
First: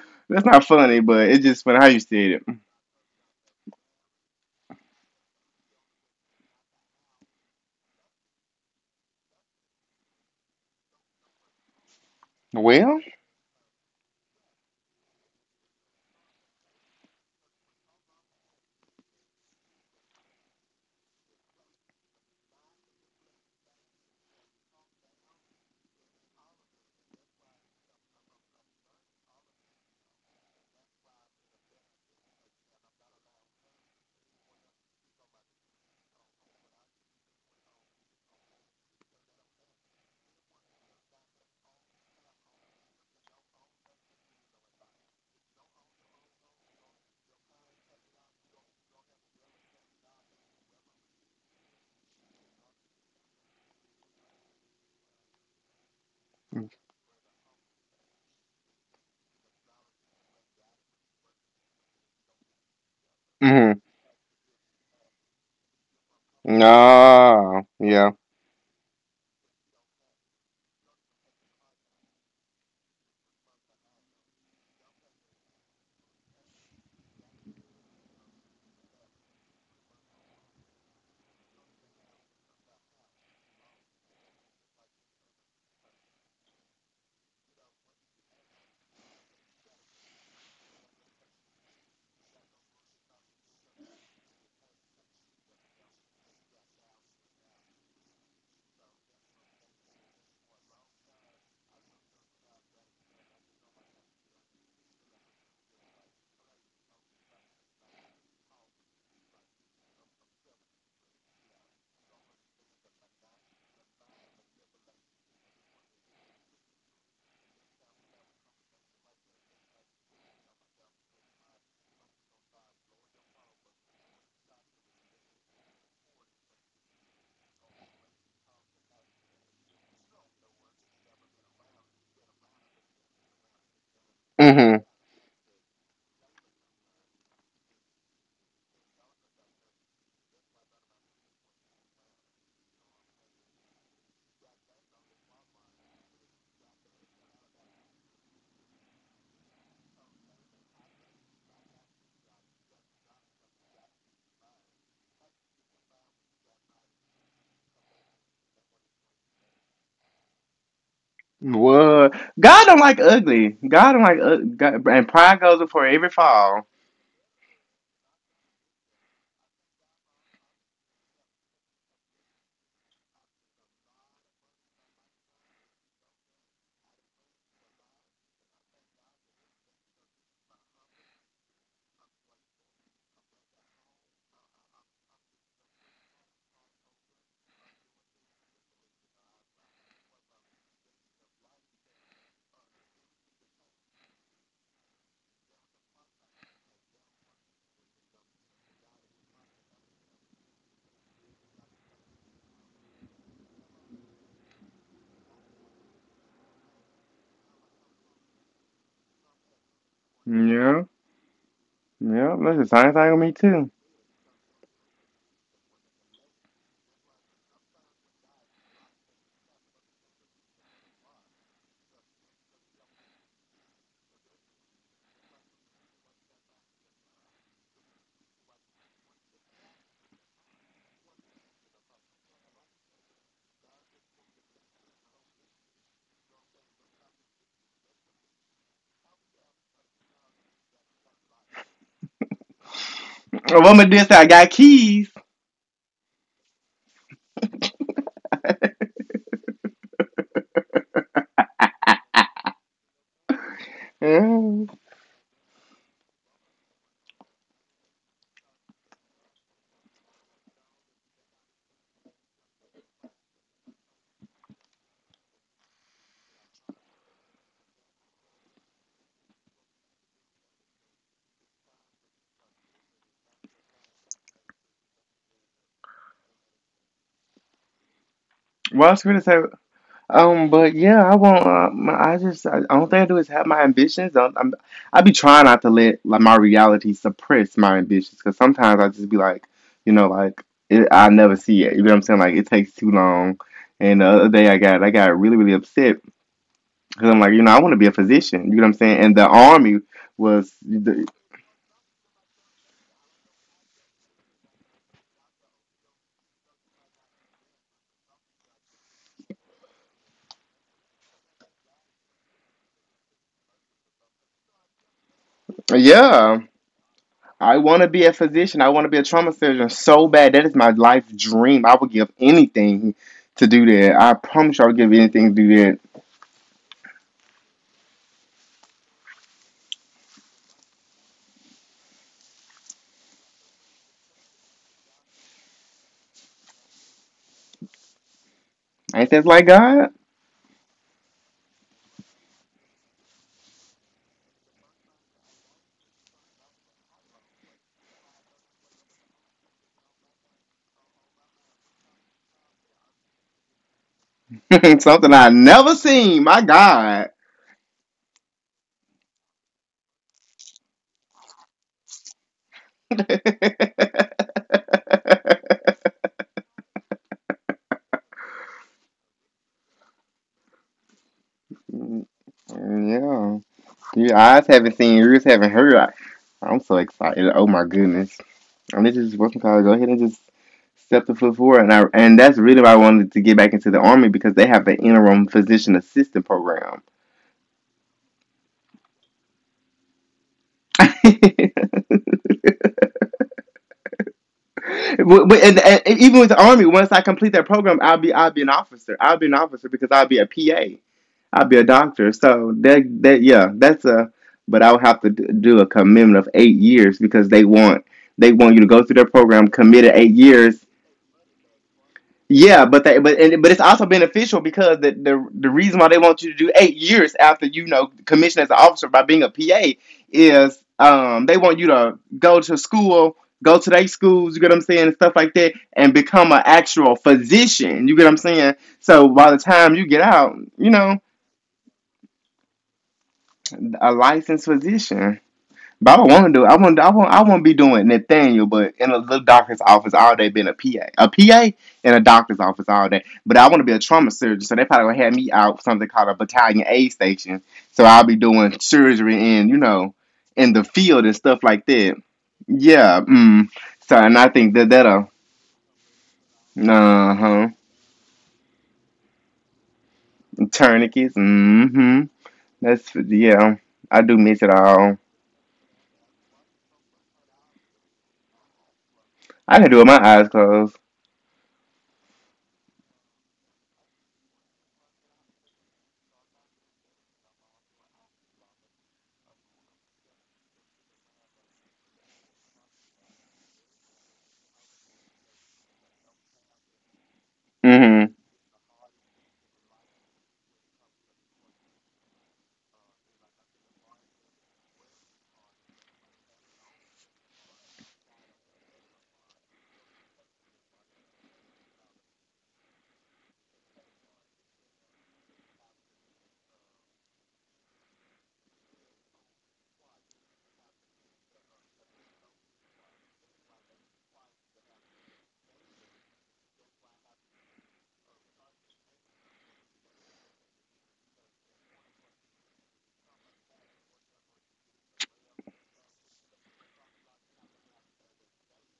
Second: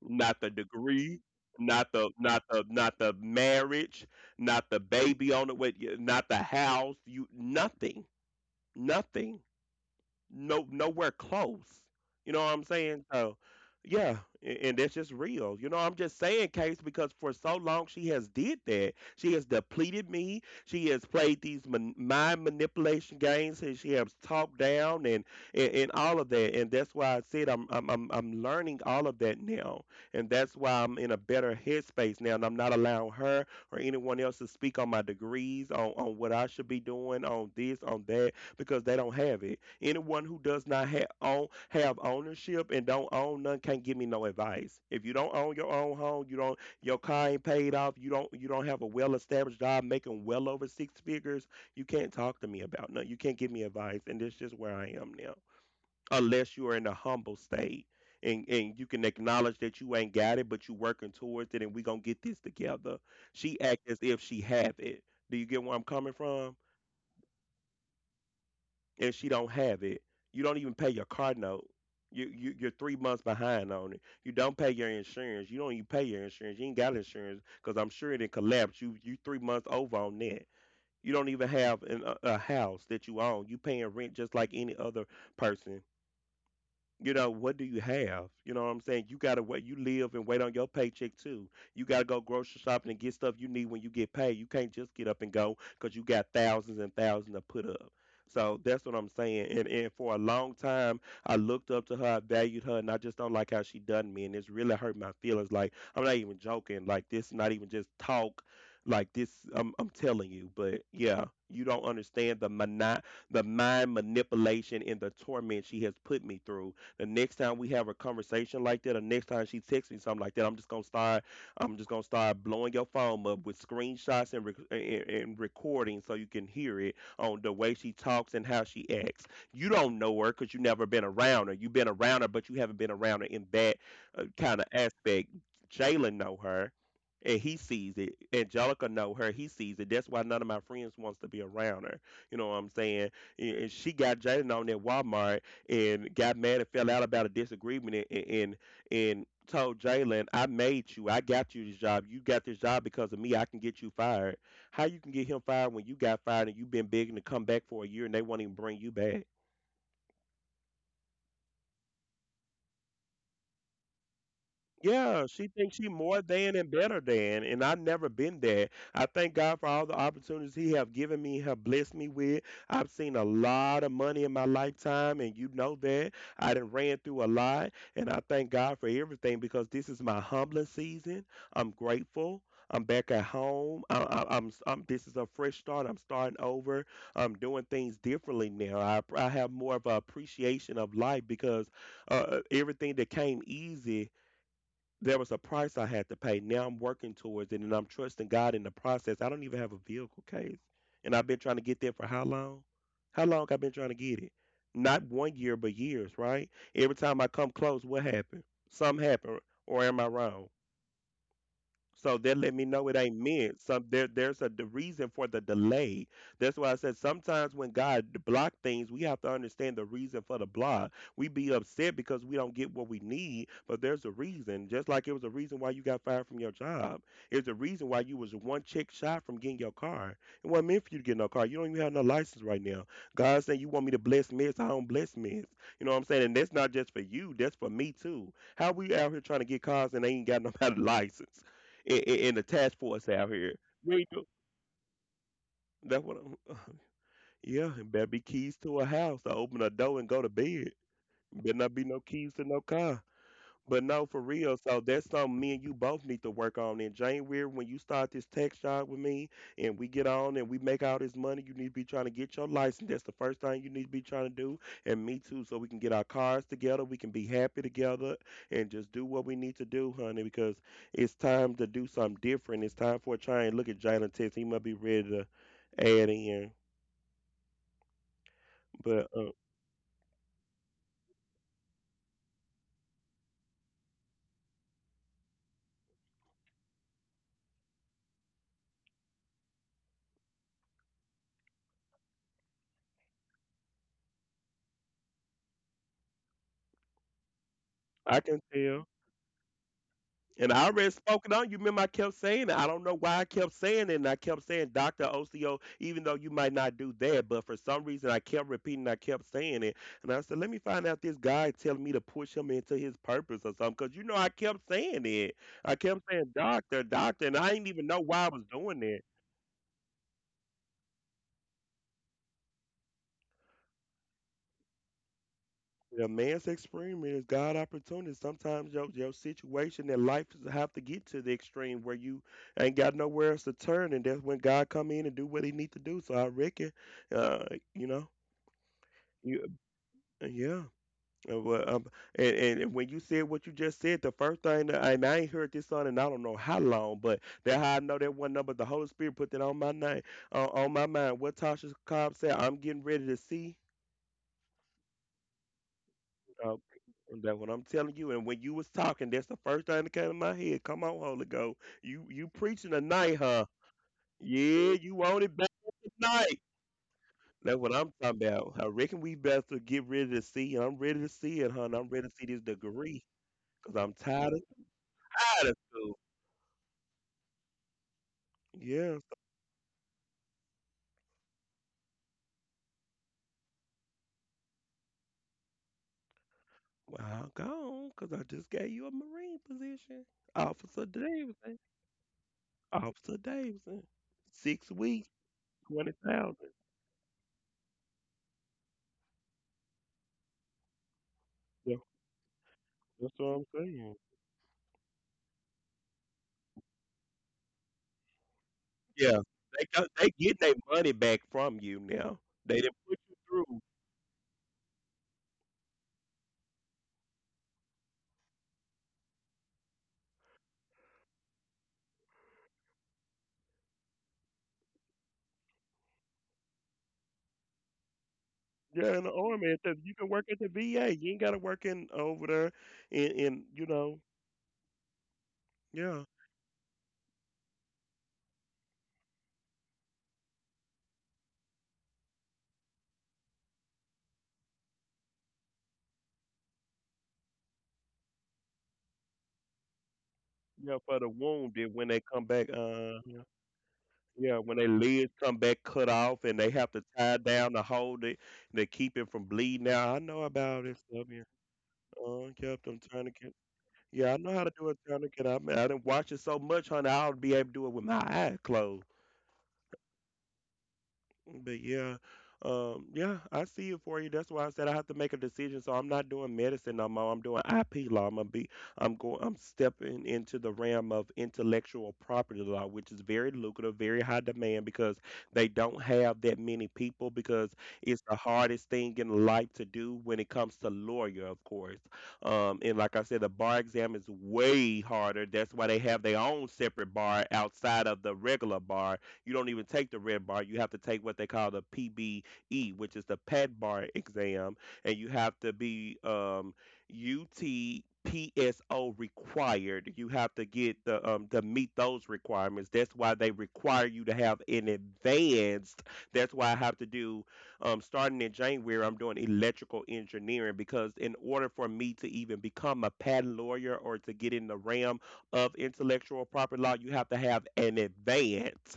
Not the
not funny,
degree,
but it's just funny how
not
you
the
said it.
not the not the marriage, not the baby on the way, not the house. You nothing. Nothing. No nowhere close. You know what I'm
Well,
saying? So yeah, a- and that's just real. You know, I'm just saying, Case, because for so long she has did that. She has depleted me. She has played these man- mind manipulation games, and she has talked down and, and and all of that. And that's why I said I'm I'm I'm I'm learning all of that now, and that's why I'm in a better headspace now, and I'm not allowing her or anyone else to speak on my degrees, on on what I should be doing, on this, on that, because they don't have it. Anyone who does not have own have ownership and don't own none can't give me no advice. If you don't own your own home, you don't your car ain't paid off, you don't you don't have a well established job making well over six figures, you can't talk to me about none. You can't give me advice, and that's just where I am now. Unless you are in a humble state. And, and you can acknowledge that you ain't got it, but you working towards it, and we gonna get this together. She
mm-hmm.
act as if she have it. Do you get where I'm coming from?
No, yeah,
And she don't have it, you don't even pay your car note. You, you you're three months behind on it. You don't pay your insurance. You don't even pay your insurance. You ain't got insurance because I'm sure it didn't collapse. You you three months over on that. You don't even have an, a, a house that you own. You paying rent just like any other person. You know, what do you have? You know what I'm saying? You gotta wait you live and wait on your paycheck too. You gotta go grocery shopping and get stuff you need when you get paid. You can't just get up and go because you got thousands and thousands to put up. So that's what I'm saying. And and for a long time I looked up to her, I valued her, and I just don't like how she done me and it's really hurt my feelings. Like I'm not even joking. Like this not even just talk. Like this I'm I'm telling you, but yeah, you don't understand the mani- the mind manipulation and the torment she has put me through the next time we have a conversation like that, or next time she texts me something like that, I'm just gonna start. I'm just gonna start blowing your phone up with screenshots and rec- and, and recording so you can hear it on the way she talks and how she acts. You don't know her because you never been around her. You've been around her, but you haven't been around her in that uh, kind of
mm-hmm.
aspect. Jalen know her and he sees it. Angelica know her, he sees it. That's why none of my friends wants to be around her. You know what I'm saying? And and she got Jalen on at Walmart and got mad and fell out about a disagreement and and, and told Jalen, I made you. I got you this job. You got this job because of me. I can get you fired. How you can get him fired when you got fired and you've been begging to come back for a year and they won't even bring you back?
What? God don't like ugly. God don't like ug- God, and
Yeah,
pride
she
goes
thinks
before
she
every
more than
fall.
and better than, and I've never been that. I thank God for all the opportunities He have given me, have blessed me with. I've seen a lot of money in my lifetime, and you know that. I done ran through a lot, and I thank God for everything because this is my humbling season. I'm grateful. I'm back at home. I, I, I'm, I'm. This is a fresh start. I'm starting over. I'm doing things differently now. I, I have more of an appreciation of life because uh, uh, everything that came easy there was a price I had to pay. Now I'm working towards it and I'm trusting God in the process. I don't even have a vehicle case. And I've been trying to get there for how long? How long I've been trying to get it? Not one year, but years, right? Every time I come close, what happened? Something happened, or am I wrong?
Yeah.
So they
Yeah,
let
that's
me
the
know it
same thing
ain't
with me
meant.
too.
Some there, there's a the reason for the delay. That's why I said sometimes when God block things, we have to understand the reason for the block. We be upset because we don't get what we need, but there's a reason. Just like it was a reason why you got fired from your job. It's a reason why you was one check shy from getting your car. It wasn't meant for you to get no car. You don't even have no license right now. God saying you want me to bless mess. I don't bless mess. You know what I'm saying? And that's not just for you. That's for me too. How we out here trying to get cars and they ain't got no license? In, in, in the task force out here.
A woman
Where you-
just say
know,
I got keys.
That's what I'm. Yeah, and better be keys to a house. I open a door and go to bed. Better not be no keys to no car. But no, for
Yeah.
real. So that's something me and you both need to work on in January when you start this tech job with me and we get on and we make all this money. You need to be trying to get your license. That's the first thing you need to be trying to do. And me too, so we can get our cars together. We can be happy together and just do what we need to do, honey, because it's time to do something different. It's time for a change. Look at Jalen Tex. He must be ready to add in.
Well, I was
But
gonna
uh,
say, um, but yeah, I won't. Um, I just, I, only thing I do is have my ambitions. I, I'm, I be trying not to let like my reality suppress my ambitions because sometimes I just be like, you know, like it, I never see it. You know what I'm saying? Like it takes too long. And the other day I got, I got really, really upset because I'm like, you know, I want to be a
I can
physician. You know what I'm
tell.
saying? And the army was,
And I already
the,
spoken on. You remember I kept saying it. I don't know why I kept saying it. And I kept saying doctor O C O, even though you might not do that. But for some reason, I kept repeating, I kept saying it. And I said, let me find out, this guy telling me to push him into his purpose or something. Because, you know, I kept saying it. I kept saying
yeah.
doctor, doctor. And I
I
didn't
want
even
to
know
be a
why I was
physician. I
doing
want to be
that.
a trauma surgeon so bad. That is my life dream. I would give anything to do that. I promise you, I would give anything to do that.
A man's extreme is God opportunity. Sometimes your your situation in life is- have to get to the extreme where you ain't got nowhere else to turn, and that's when God come in and do what He need to do. So I reckon, uh, you know,
Ain't that like
you
God?
yeah. Uh, well, um, and, and and when you said what you just said, the first thing that, and I ain't heard this song, and I don't know how long, but that how I know that one number, the Holy Spirit put that on my name, uh, on my mind. What Tasha Cobb said, I'm getting ready to see.
Something I never seen. My
Talk.
God.
That's what I'm telling you. And when you was talking, that's the first thing that came to my head. Come on, Holy Ghost. You you preaching tonight, huh? Yeah, you want it back tonight. That's what I'm talking about. I reckon we better get ready to see. I'm ready to see it, hon. I'm ready to see this degree.
Yeah.
Cause I'm
Your
tired of
eyes haven't seen, your ears
tired
haven't
of
heard. I,
school.
I'm so excited. Oh my goodness. And this
Yes.
is Wilson College. Go ahead and just step the foot forward. And I and that's really why I wanted to get back into the army because they have the interim physician assistant program.
Well, I'm gone. Cause I just gave you a Marine position. Officer Davidson. Officer Davidson. Six weeks,
But- but- and, and
twenty
even with the
thousand.
army, once I complete that program, I'll be I'll be an officer. I'll be an officer because I'll be a P A. I'll be a
Yeah,
doctor. So that
that's
that
what I'm
yeah, that's
saying.
a. But I would have to do a commitment of eight years because they want they want you to go through their
Yeah,
program,
they got
committed
they
eight
get their
years,
money back from you now. They
Yeah,
didn't
but they,
put you
but and, but
through.
it's also beneficial because the, the the reason why they want you to do eight years after you know commission as an officer by being a P A is um they want you to go to school, go to their schools, you get what I'm saying, and stuff like that, and become an actual physician. You get what I'm saying?
Yeah, in
So
the
by the
army, at
time
the,
you
you
get
can work
out,
at the
you
V A.
know,
You ain't got to work in over there, in, in you
a
know,
licensed physician. But I
yeah,
don't want to do. It. I want. I want. I want to be doing Nathaniel, but in a little doctor's office all day, being a P A, a P A in a doctor's office all day. But I want to be a trauma surgeon, so they probably gonna have me out something called a battalion aid station. So I'll be doing surgery in, you know, in the
yeah, for
field
the
and stuff like
wounded when
that.
they come back. Uh,
Yeah.
yeah,
Mm. So and I
yeah,
think
when they
that that'll.
legs come back cut off and they have to
Uh
tie it
huh.
down to hold it to keep it from bleeding out. I know about this stuff.
Tourniquets.
Yeah,
Mm hmm.
uh, kept them
That's
tourniquet.
yeah. I
Yeah, I
do
know
miss
how
it
to do a
all.
tourniquet. I mean, I didn't watch it so much, honey. I'll be able to do it with my eyes closed.
I can do it with my eyes closed.
But yeah, um, yeah, I see it for you. That's why I said I have to make a decision. So I'm not doing medicine no more. I'm doing I P law. I'm gonna be, I'm going, I'm stepping into the realm of intellectual property law, which is very lucrative, very high demand, because they don't have that many people, because it's
Mm
the hardest thing in life to do when it comes to lawyer, of course. Um, and like I said, the bar exam is way harder. That's why they have their own separate bar outside of the regular bar. You don't even take the red bar. You have to take what they call the P B E, which is the PET bar exam, and you have to be um, U T. Required. You have to get the um to meet those requirements. That's why they require you to have an advanced. That's why I have to do um starting in January. I'm doing electrical engineering, because in order for me to even become a patent lawyer or to get in the realm of intellectual property law, you have to have an advanced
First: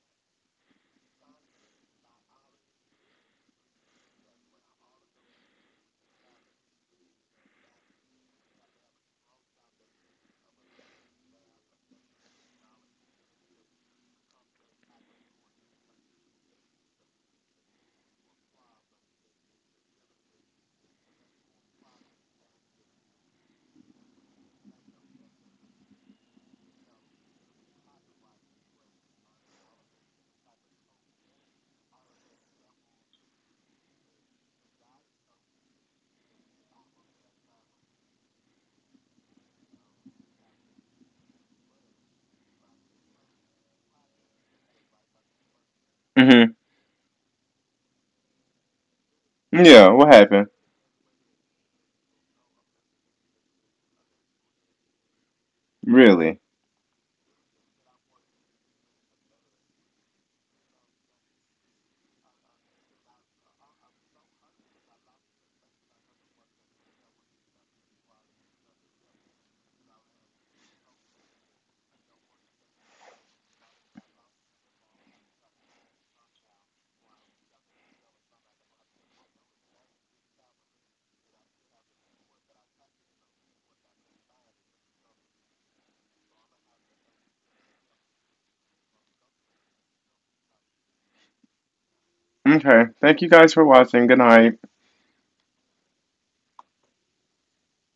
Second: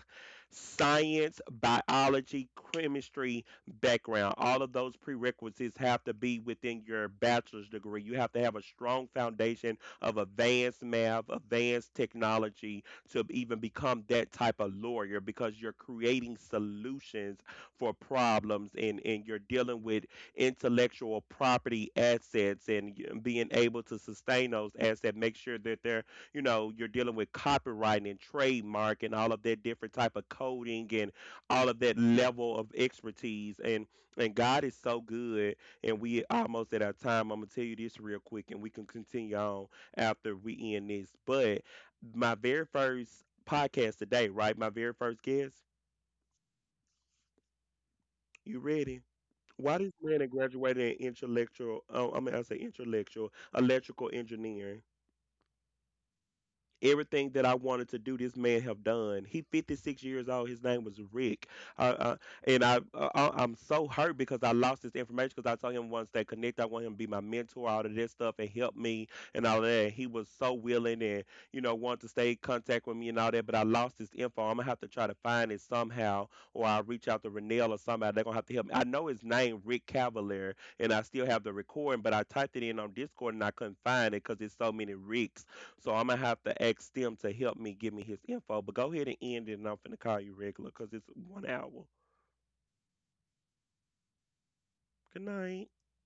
science, biology, chemistry background. All of those prerequisites have to be within your bachelor's degree. You have to have a strong foundation of advanced math, advanced technology to even become that type of lawyer, because you're creating solutions for problems, and, and you're dealing with intellectual property assets, and being able to sustain those assets, make sure that they're, you know, you're dealing with copyright and trademark and all of that different type of coding and all of that level of expertise. and and God is so good, and we almost at our time. I'm gonna tell you this real quick, and we can continue on after we end this. But my very first podcast today, right, my very first guest,
hmm. Mm
you ready?
hmm.
Why,
Yeah.
this
What
man that
happened?
graduated in intellectual oh, I mean I say intellectual electrical engineering.
Really?
Everything that I wanted to do, this man have done. He fifty-six years old. His name was Rick, uh, uh, and I, uh, I I'm so hurt because I lost this information, because I told him once that connect. I want him to be my mentor, all of this stuff, and help me and all that. He was so willing and you know wanted to stay in contact with me and all that. But I lost this info. I'm gonna have to try to find it somehow, or I'll reach out to Renell or somebody. They're gonna have to help me. I know his name, Rick Cavalier, and I still have the recording, but I typed it in on Discord and I couldn't find it because there's so many Ricks. So I'm gonna have to ask them to help me, give me his info. But go ahead and end it, and I'm finna call you regular because it's one hour.
Okay. Thank you guys for watching. Good night.
Good night.